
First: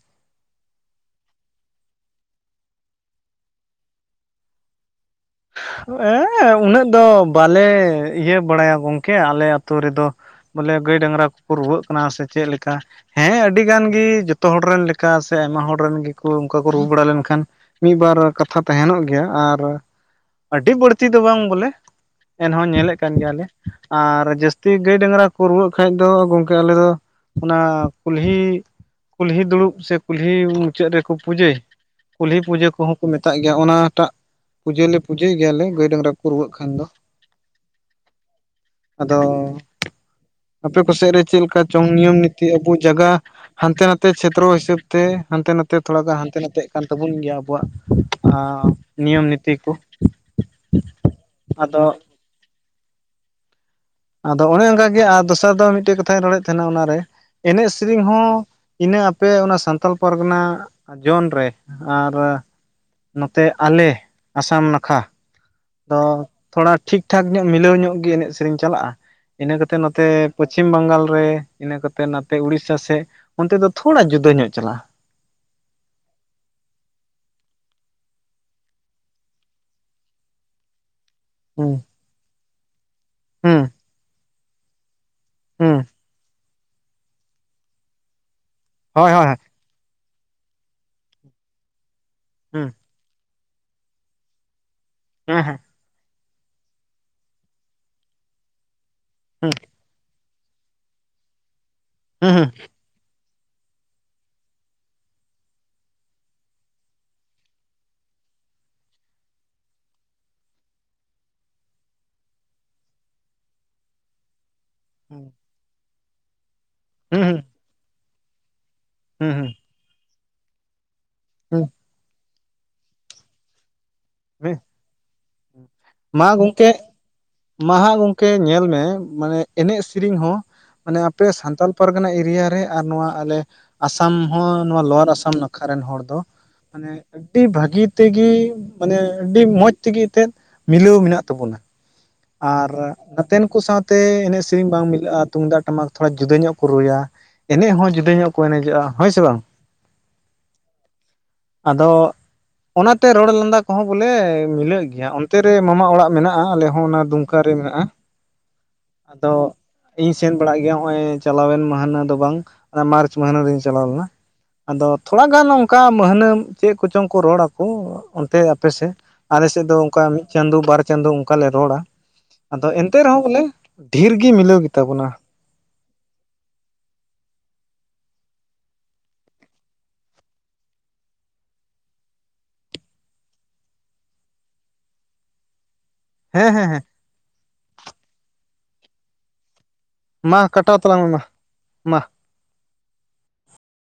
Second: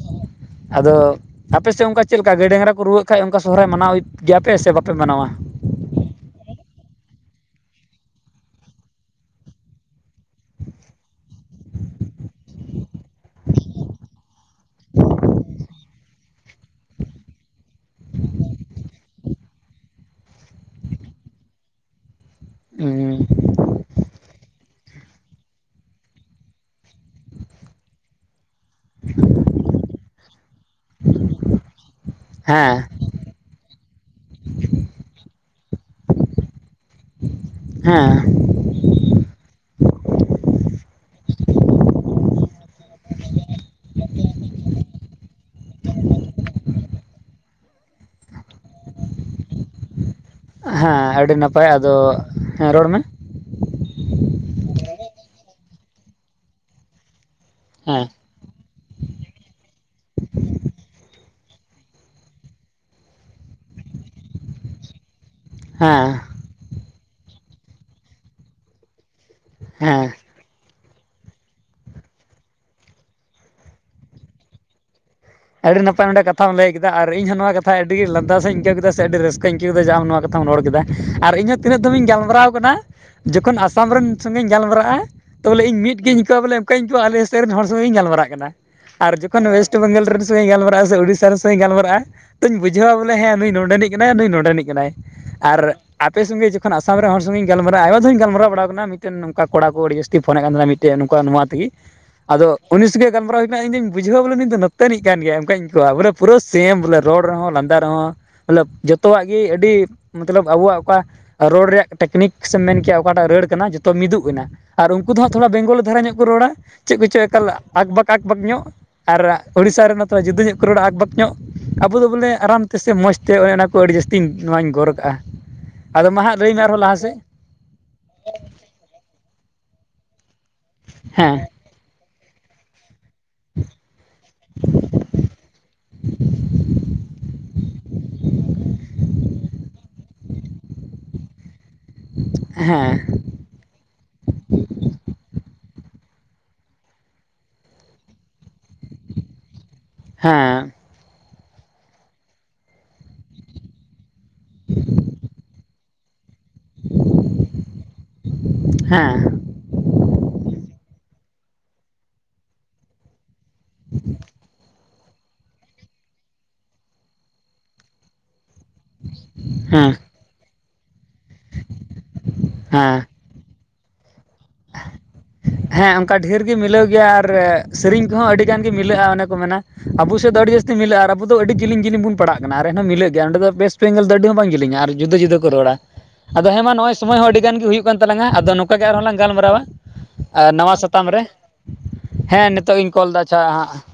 ᱟᱫᱚ ᱟᱯᱮ ᱥᱮᱜ ᱚᱝᱠᱟ ᱪᱮᱜᱞᱮᱠᱟ ᱜᱟᱹᱭ ᱰᱟᱝᱨᱟ ᱠᱩ ᱨᱩᱣᱟᱹᱜ ᱠᱷᱟᱡ ᱚᱱᱠᱟ ᱥᱚᱨᱦᱟᱭ ᱢᱟᱱᱟᱣ ᱦᱩᱭᱩᱜ ᱜᱮᱭᱟᱯᱮ ᱥᱮ ᱵᱟᱯᱮ ᱢᱟᱱᱟᱣᱟ ᱮᱸ ᱩᱱᱟᱹᱜ ᱫᱚ ᱵᱟᱞᱮ ᱤᱭᱟᱹ ᱵᱟᱲᱟᱭᱟ ᱜᱚᱝᱠᱮ ᱟᱞᱮ ᱟᱹᱛᱩ ᱨᱮᱫᱚ᱾ ᱵᱚᱞᱮ ᱜᱟᱹᱭ ᱰᱟᱝᱨᱟ ᱠᱚᱠᱩ ᱨᱩᱣᱟᱹᱜ ᱠᱟᱱᱟ ᱥᱮ ᱪᱮᱫ ᱞᱮᱠᱟ ᱦᱮᱸ ᱟᱹᱰᱤ ᱜᱟᱱ ᱜᱤ ᱡᱚᱛᱚ ᱦᱚᱲ ᱨᱮᱱ ᱞᱮᱠᱟ ᱥᱮ ᱟᱭᱢᱟ ᱦᱚᱲ ᱨᱮᱱ ᱜᱮᱠᱩ ᱚᱱᱠᱟ ᱠᱩ ᱨᱩᱣ ᱵᱟᱲᱟ ᱞᱮᱱᱠᱷᱟᱱ ᱢᱤᱫ ᱵᱟᱨ ᱠᱟᱛᱷᱟ ᱛᱟᱦᱮᱱᱚᱜ ᱜᱮᱭᱟ ᱟᱨ ᱟᱹᱰᱤ ᱵᱟᱹᱲᱛᱤ ᱫᱚ ᱵᱟᱝ ᱵᱚᱞᱮ ᱮᱱᱦᱚᱸ ᱧᱮᱞᱮᱜ ᱠᱟᱱ ᱦᱩᱸ ᱜᱮᱭᱟᱞᱮ ᱟᱨ ᱡᱟᱥ ᱛᱤ ᱜᱟᱹᱭ ᱰᱟᱝᱨᱟ ᱠᱩ ᱨᱩᱣᱟᱹᱜ ᱠᱷᱟᱡ ᱫᱚ ᱜᱚᱝᱠᱮ ᱟᱞᱮᱫᱚ ᱚᱱᱟ ᱠᱩᱞᱦᱤ ᱠᱩᱞᱦᱤ ᱫᱩᱲᱩᱵ ᱥᱮ ᱠᱩᱞᱦᱤ ᱢᱩᱪᱟᱹᱫ ᱨᱮᱠᱚ ᱯᱩᱡᱟᱹᱭ ᱠᱩᱞᱦᱤ ᱯᱩᱡᱟᱹ ᱦᱮᱸ ᱠᱚᱦᱚᱸ ᱠᱚ ᱢᱮᱛᱟᱜ ᱜᱮᱭᱟ ᱚᱱᱟᱴᱟᱜ ᱯᱩᱡᱟᱹ ᱞᱮ ᱯᱩᱡᱟᱹᱭ ᱜᱮᱭᱟᱞᱮ ᱜᱟᱹᱭ ᱰᱟᱝᱨᱟ ᱠᱚ ᱨᱩᱣᱟᱹᱜ ᱠᱷᱟᱱ ᱫᱚ ᱦᱮᱸ ᱟᱫᱚ ᱟᱯᱮ ᱠᱚᱥᱮᱫ ᱨᱮ ᱪᱮᱫ ᱞᱮᱠᱟ ᱪᱚᱝ ᱱᱤᱭᱚᱢ ᱱᱤᱛᱤ ᱟᱵᱚ ᱡᱟᱭᱜᱟ ᱦᱟᱱᱛᱮ ᱱᱟᱛᱮ ᱪᱷᱮᱫᱨᱚ ᱦᱤᱥᱟᱹᱵᱛᱮ ᱦᱟᱱᱛᱮ ᱱᱟᱛᱮ ᱛᱷᱚᱲᱟᱫᱚ ᱦᱟᱱᱛᱮ ᱱᱟᱛᱮᱜ ᱠᱟᱱ ᱛᱟᱵᱚᱱ ᱜᱮᱭᱟ ᱟᱵᱚᱣᱟᱜᱼᱟ ᱱᱤᱭᱚᱢ ᱱᱤᱛᱤ ᱠᱩ ᱦᱮᱸ ᱟᱹᱰᱤ ᱱᱟᱯᱟᱭ ᱟᱫᱚ ᱦᱮᱸ ᱨᱚᱲ ᱢᱮ ᱟᱫᱚ ᱚᱱᱮ ᱚᱱᱠᱟᱜᱮ ᱟᱨ ᱫᱚᱥᱟᱨ ᱫᱚ ᱢᱤᱴᱮᱜ ᱠᱟᱛᱷᱟᱧ ᱨᱚᱲᱮᱫ ᱛᱟᱦᱮᱱᱟ ᱚᱱᱟᱨᱮ ᱮᱱᱮᱡ ᱥᱮᱨᱮᱧ ᱦᱮᱸ ᱦᱚᱸ ᱤᱱᱟᱹ ᱟᱯᱮ ᱚᱱᱟ ᱥᱟᱱᱛᱟᱞ ᱯᱟᱨᱜᱟᱱᱟ ᱡᱚᱱᱨᱮ ᱟᱨ ᱱᱚᱛᱮ ᱟᱞᱮ ᱟᱥᱟᱢ ᱱᱟᱠᱷᱟ ᱫᱚ ᱦᱮᱸ ᱛᱷᱚᱲᱟ ᱴᱷᱤᱠ ᱴᱷᱟᱠ ᱧᱚᱜ ᱢᱤᱞᱟᱹᱣ ᱧᱚᱜ ᱜᱮ ᱮᱱᱮᱡ ᱥᱮᱨᱮᱧ ᱪᱟᱞᱟᱜᱼᱟ ᱤᱱᱟᱹ ᱠᱟᱛᱮᱜ ᱦᱮᱸ ᱱᱚᱛᱮ ᱯᱚᱪᱷᱤᱢ ᱵᱟᱝᱜᱟᱞ ᱨᱮ ᱤᱱᱟᱹ ᱠᱟᱛᱮᱜ ᱱᱟᱛᱮ ᱩᱲᱤᱥᱟ ᱥᱮᱜ ᱚᱱᱛᱮ ᱫᱚ ᱛᱷᱚᱲᱟ ᱡᱩᱫᱟᱹ ᱧᱚᱜ ᱪᱟᱞᱟᱜᱼᱟ ᱟᱰᱤᱲᱤ ᱱᱟᱯᱟᱭ ᱱᱚᱰᱮ ᱠᱟᱛᱷᱟᱢ ᱞᱟᱹᱭ ᱠᱮᱫᱟ ᱟᱨ ᱤᱧ ᱦᱚᱸ ᱱᱚᱣᱟ ᱠᱟᱛᱷᱟ ᱟᱹᱰᱤ ᱜᱤ ᱞᱟᱸᱫᱟᱟᱥ ᱤᱧ ᱟᱹᱭᱠᱟᱹᱣ ᱠᱮᱫᱟ ᱥᱮ ᱟᱹᱰᱤ ᱨᱟᱹᱥᱠᱟᱹᱧ ᱟᱹᱭᱠᱟ. ᱮᱫᱟ ᱡᱮ ᱟᱢ ᱱᱚᱣᱟ ᱠᱟᱛᱷᱟᱢ ᱨᱚᱲ ᱠᱮᱫᱟ᱾ ᱟᱨ ᱤᱧᱦᱚᱸ ᱦᱩᱸ ᱛᱤᱱᱟᱹᱜ ᱫᱷᱚᱢ ᱤᱧ ᱜᱟᱞᱢᱟᱨᱟᱣ ᱟᱠᱟᱱᱟ ᱡᱚᱠᱷᱚᱱ ᱦᱩᱸ ᱟᱥᱟᱢ ᱨᱮᱱ ᱥᱚᱸᱜᱮ ᱤᱧ ᱜᱟᱞᱢᱟᱨᱟᱜᱼᱟ ᱛᱚᱞᱮ ᱦᱩᱸ ᱤᱧ ᱢᱤᱫ ᱜᱤᱧ ᱟᱹᱭᱠᱟᱹᱣᱟ ᱵᱚᱞᱮ ᱚᱱᱠᱟᱧ ᱟᱹᱭᱠᱟᱹᱣᱟ ᱟᱞᱮᱥᱮᱜ ᱨᱮᱱ ᱦᱚᱲ ᱥᱚᱸᱜᱮ ᱤᱧ ᱜᱟᱞᱢᱟᱨᱟ. ᱜ ᱠᱟᱱᱟ ᱦᱳᱭ ᱟᱨ ᱦᱳᱭ ᱡᱚᱠᱷᱚᱱ ᱚᱭᱮᱥ ᱛᱚ ᱵᱮᱝᱜᱚᱞ ᱨᱮᱱ ᱥᱚᱸᱜ ᱤᱧ ᱜᱟᱞᱢᱟᱜᱼᱟ ᱥᱮ ᱩᱲᱤᱥᱟ ᱨᱮᱱ ᱥᱚᱸᱜᱮ ᱤᱧ ᱜᱟᱞᱢᱟᱨᱟᱜᱼᱟ ᱛᱚᱧ ᱦᱩᱸ ᱵᱩᱡᱷᱟᱹᱣᱟ ᱵᱚ ᱦᱮᱸ ᱱᱩᱭ ᱱᱚᱰᱮᱱᱤᱜ ᱠᱟᱱᱟᱭ ᱱᱩᱭ ᱱᱚᱰᱮᱱᱤᱜ ᱠᱟᱱᱟᱭ ᱦᱮᱸ ᱦᱮᱸ ᱟᱨ ᱟᱯᱮ ᱥᱚᱸᱜᱮ ᱡᱚᱠᱷᱚᱱ ᱟᱥᱟᱢ ᱨᱮᱱ ᱦᱚᱲ ᱥᱚᱸᱜᱮ ᱤᱧ ᱜᱟᱞᱢᱟᱨᱟᱜᱼᱟ ᱟᱭᱢᱟ ᱫᱷᱟᱣ ᱤᱧ ᱜᱟᱞᱢᱟᱨᱟᱣ ᱵᱟᱲᱟ ᱟᱠᱟᱱᱟ ᱢᱤᱜᱴᱮᱱ ᱱᱚᱝᱠᱟ ᱦᱩᱸ ᱠᱚᱲᱟ ᱠᱚ ᱟᱹᱰᱤ ᱡᱟᱥ ᱛᱤ ᱯᱷᱳᱱ ᱮᱜ ᱠᱟᱱ ᱛᱟᱦᱮᱱᱟ ᱢᱤᱜᱴᱮᱜ ᱱᱚᱝᱠᱟ ᱱᱚᱣᱟ ᱛᱤᱜᱤ ᱦᱩᱸ ᱟᱫᱚ ᱩᱱᱤ ᱥᱚᱸᱜᱮᱜ ᱜᱟᱞᱢᱟᱨᱟᱣ ᱦᱩᱭᱠᱟᱱᱟ ᱤᱧᱫᱩᱧ ᱵᱩᱡᱷᱟᱹᱣᱟ ᱵᱚᱞᱮ ᱱᱚᱛᱮ ᱱᱤᱜ ᱠᱟᱱ ᱜᱮᱭᱟᱭ ᱚᱱᱠᱟᱧ ᱟᱭᱠᱟᱹᱣᱟ ᱵᱚᱞᱮ ᱯᱩᱨᱟᱹ ᱥᱮᱢ ᱵᱚᱞᱮ ᱨᱚᱲ ᱨᱮᱦᱚᱸ ᱞᱟᱸᱫᱟ ᱨᱮᱦᱚᱸ᱾ ᱢᱚᱛᱞᱚᱵ ᱡᱚᱛᱚᱣᱟᱜ ᱜᱮ ᱟᱹᱰᱤ ᱢᱚᱛᱞᱚᱵ ᱟᱵᱩᱣᱟᱜ ᱚᱠᱟ ᱨᱚᱲ ᱨᱮᱭᱟᱜ ᱴᱮᱠᱱᱤᱠ ᱥᱮᱢ ᱢᱮᱱ ᱠᱮᱭᱟ ᱚᱠᱟᱴᱟᱜ ᱨᱟᱹᱲ ᱠᱟᱱᱟ ᱡᱚᱛᱚ ᱢᱤᱫᱩᱜ ᱮᱱᱟ ᱟᱨ ᱩᱱᱠᱩ ᱫᱚ ᱦᱩᱸ ᱦᱟᱸᱜ ᱛᱷᱚᱲᱟ ᱵᱮᱝᱜᱚᱞ ᱫᱷᱟᱨᱟ ᱧᱚᱜ ᱠᱚ ᱨᱚᱲᱟ ᱪᱮᱜ ᱦᱩᱸ ᱠᱚᱪᱚ ᱦᱩᱸ ᱮᱠᱟᱞ ᱟᱠ ᱵᱟᱠ ᱟᱡ ᱵᱟᱠ ᱧᱚᱜ ᱟᱨ ᱦᱩᱸ ᱦᱩᱸ ᱩᱲᱤᱥᱟ ᱨᱮᱱ ᱢᱟᱛᱚ ᱡᱩᱫᱟᱹ ᱧᱚᱜ ᱠᱚ ᱨᱚᱲᱼᱟ ᱟᱠ ᱵᱟᱠ ᱧᱚᱜ ᱦᱩᱸ ᱟᱵᱚ ᱫᱚ ᱵᱚᱞᱮ ᱟᱨᱟᱢ ᱛᱮᱥᱮ ᱢᱚᱡᱽ ᱛᱮ ᱚᱱᱮᱚᱱᱟ ᱟᱹᱰᱤ ᱡᱟᱹᱥᱛᱤᱧ ᱦᱩᱸ ᱱᱚᱣᱟᱧ ᱜᱚᱨ ᱟᱠᱟᱜᱼᱟ᱾ ᱢᱟ ᱜᱚᱝᱠᱮᱜ ᱢᱟ ᱦᱟᱜ ᱜᱚᱝᱠᱮ ᱧᱮᱞ ᱢᱮ ᱢᱟᱱᱮ ᱮᱱᱮᱜ ᱥᱤᱨᱤᱧ ᱦᱚᱸ ᱢᱟᱱᱮ ᱟᱯᱮ ᱦᱮᱸ ᱥᱟᱱᱛᱟᱞ ᱯᱟᱨᱜᱟᱱᱟ ᱮᱨᱤᱭᱟ ᱨᱮ ᱟᱨ ᱱᱚᱣᱟ ᱾ ᱛᱟᱦᱞᱮ ᱟᱥᱟᱢ ᱦᱚᱸ ᱱᱚᱣᱟ ᱞᱳᱣᱟᱨ ᱟᱥᱟᱢ ᱱᱟᱠᱷᱟ ᱨᱮᱱ ᱦᱚᱲ ᱫᱚ, ᱢᱟᱱᱮ ᱟᱹᱰᱤ ᱵᱷᱟᱹᱜᱤ ᱛᱮᱜᱮ ᱢᱟᱱᱮ ᱟᱹᱰᱤ ᱢᱚᱸᱡᱽ ᱛᱤᱜᱤ ᱮᱛᱫ ᱢᱤᱞᱟᱹᱣ ᱢᱮᱱᱟᱜ ᱛᱟᱵᱚᱱᱟ᱾ ᱟᱨ ᱦᱮᱸ ᱱᱟᱛᱮᱱ ᱠᱩ ᱥᱟᱶᱛᱮ ᱮᱱᱮᱜ ᱥᱤᱨᱤᱧ ᱵᱟᱝ ᱢᱤᱞᱟᱹᱜᱼᱟ ᱛᱩᱢᱫᱟᱜ ᱴᱟᱢᱟᱠ ᱛᱷᱚᱲᱟ ᱡᱩᱫᱟᱹ ᱧᱚᱜ ᱠᱚ ᱨᱩᱭᱟ᱾ ᱮᱱᱮᱡ ᱦᱚᱸ ᱡᱩᱫᱟᱹ ᱧᱚᱜ ᱠᱚ ᱮᱱᱮᱡᱚᱜᱼᱟ ᱦᱳᱭ ᱥᱮ ᱵᱟᱝ ᱦᱮᱸ ᱟᱫᱚ ᱚᱱᱟᱛᱮ ᱨᱚᱲ ᱞᱟᱸᱫᱟ ᱠᱚᱦᱚᱸ ᱵᱚᱞᱮ ᱢᱤᱞᱟᱹᱜ ᱜᱮᱭᱟ ᱚᱱᱛᱮ ᱨᱮ ᱢᱟᱢᱟ ᱚᱲᱟᱜ ᱢᱮᱱᱟᱜᱼᱟ ᱟᱞᱮ ᱦᱚᱸ ᱚᱱᱟ ᱫᱩᱢᱠᱟ ᱨᱮ ᱢᱮᱱᱟᱜᱼᱟ᱾ ᱦᱮᱸ ᱟᱫᱚ ᱤᱧ ᱥᱮᱱ ᱵᱟᱲᱟᱜ ᱜᱮᱭᱟ ᱱᱚᱜᱼᱚᱭ ᱪᱟᱞᱟᱣᱮᱱ ᱢᱟᱹᱦᱱᱟᱹ ᱫᱚ ᱵᱟᱝ ᱚᱱᱟ ᱢᱟᱨᱪ ᱢᱟᱹᱦᱱᱟᱹ ᱨᱤᱧ ᱪᱟᱞᱟᱣ ᱞᱮᱱᱟ᱾ ᱟᱫᱚ ᱛᱷᱚᱲᱟ ᱜᱟᱱ ᱚᱝᱠᱟ ᱢᱟᱹᱦᱱᱟᱹᱢ ᱪᱮᱜ ᱠᱚᱪᱚᱝ ᱠᱚ ᱨᱚᱲ ᱟᱠᱚ ᱚᱱᱛᱮ ᱟᱯᱮ ᱥᱮᱜ ᱟᱞᱮᱥᱮᱫ ᱫᱚ ᱦᱮᱸ ᱚᱝᱠᱟ ᱢᱤᱜ ᱪᱟᱸᱫᱚ ᱵᱟᱨ ᱪᱟᱸᱫᱚ ᱚᱝᱠᱟ ᱞᱮ ᱨᱚᱲᱟ ᱟᱫᱚ ᱮᱱᱛᱮ ᱦᱮᱸ ᱨᱮᱦᱚᱸ ᱵᱚᱞᱮ ᱰᱷᱤᱨ ᱜᱤ ᱢᱤᱞᱟᱹᱣ ᱜᱮᱛᱟ ᱵᱚᱱᱟ᱾ ᱦᱮᱸ ᱚᱝᱠᱟ ᱰᱷᱮᱨ ᱜᱮ ᱢᱤᱞᱟᱹᱣ ᱜᱮᱭᱟ ᱟᱨ ᱥᱤᱨᱤᱧ ᱠᱚᱦᱚᱸ ᱟᱹᱰᱤ ᱜᱟᱱ ᱜᱮ ᱢᱤᱞᱟᱹᱜᱼᱟ ᱚᱱᱮ ᱠᱚ ᱢᱮᱱᱟ ᱟᱵᱚ ᱥᱮᱫ ᱫᱚ ᱟᱹᱰᱤ ᱡᱟᱹᱥᱛᱤ ᱢᱤᱞᱟᱹᱜᱼᱟ ᱟᱵᱩ ᱫᱚ ᱟᱹᱰᱤ ᱡᱤᱞᱤᱧ ᱡᱤᱞᱤᱧ ᱵᱩᱱ ᱯᱟᱲᱟᱜ ᱠᱟᱱᱟ ᱟᱨ ᱮᱱᱦᱚᱸ ᱢᱤᱞᱟᱹᱜ ᱜᱮᱭᱟ, ᱚᱸᱰᱮ ᱫᱚ ᱵᱮᱥ ᱯᱮᱸᱜᱮᱞ ᱫᱚ ᱟᱹᱰᱤ ᱦᱚᱸ ᱵᱟᱝ ᱡᱤᱞᱤᱧᱟ ᱟᱨ ᱡᱩᱫᱟᱹ ᱡᱩᱫᱟᱹ ᱠᱚ ᱨᱚᱲᱟ ᱟᱫᱚ ᱦᱮᱸ ᱢᱟ ᱱᱚᱜᱼᱚᱭ ᱥᱩᱢᱚᱭ ᱦᱚᱸ ᱟᱹᱰᱤ ᱜᱟᱱ ᱜᱮ ᱦᱩᱭᱩᱜ ᱠᱟᱱ ᱛᱟᱞᱟᱝᱟ ᱟᱫᱚ ᱱᱚᱠᱟ ᱜᱮ ᱟᱨᱦᱚᱸ ᱞᱟᱝ ᱜᱟᱞᱢᱟᱨᱟᱣᱟ ᱢᱟ ᱱᱟᱣᱟ ᱠᱟᱴᱟᱣ ᱛᱟᱞᱟᱝ ᱥᱟᱛᱟᱢ ᱢᱮ ᱢᱟ ᱨᱮ ᱢᱟ ᱦᱮᱸ ᱱᱤᱛᱳᱜ ᱤᱧ ᱠᱚᱞ ᱫᱟ ᱟᱪᱪᱷᱟ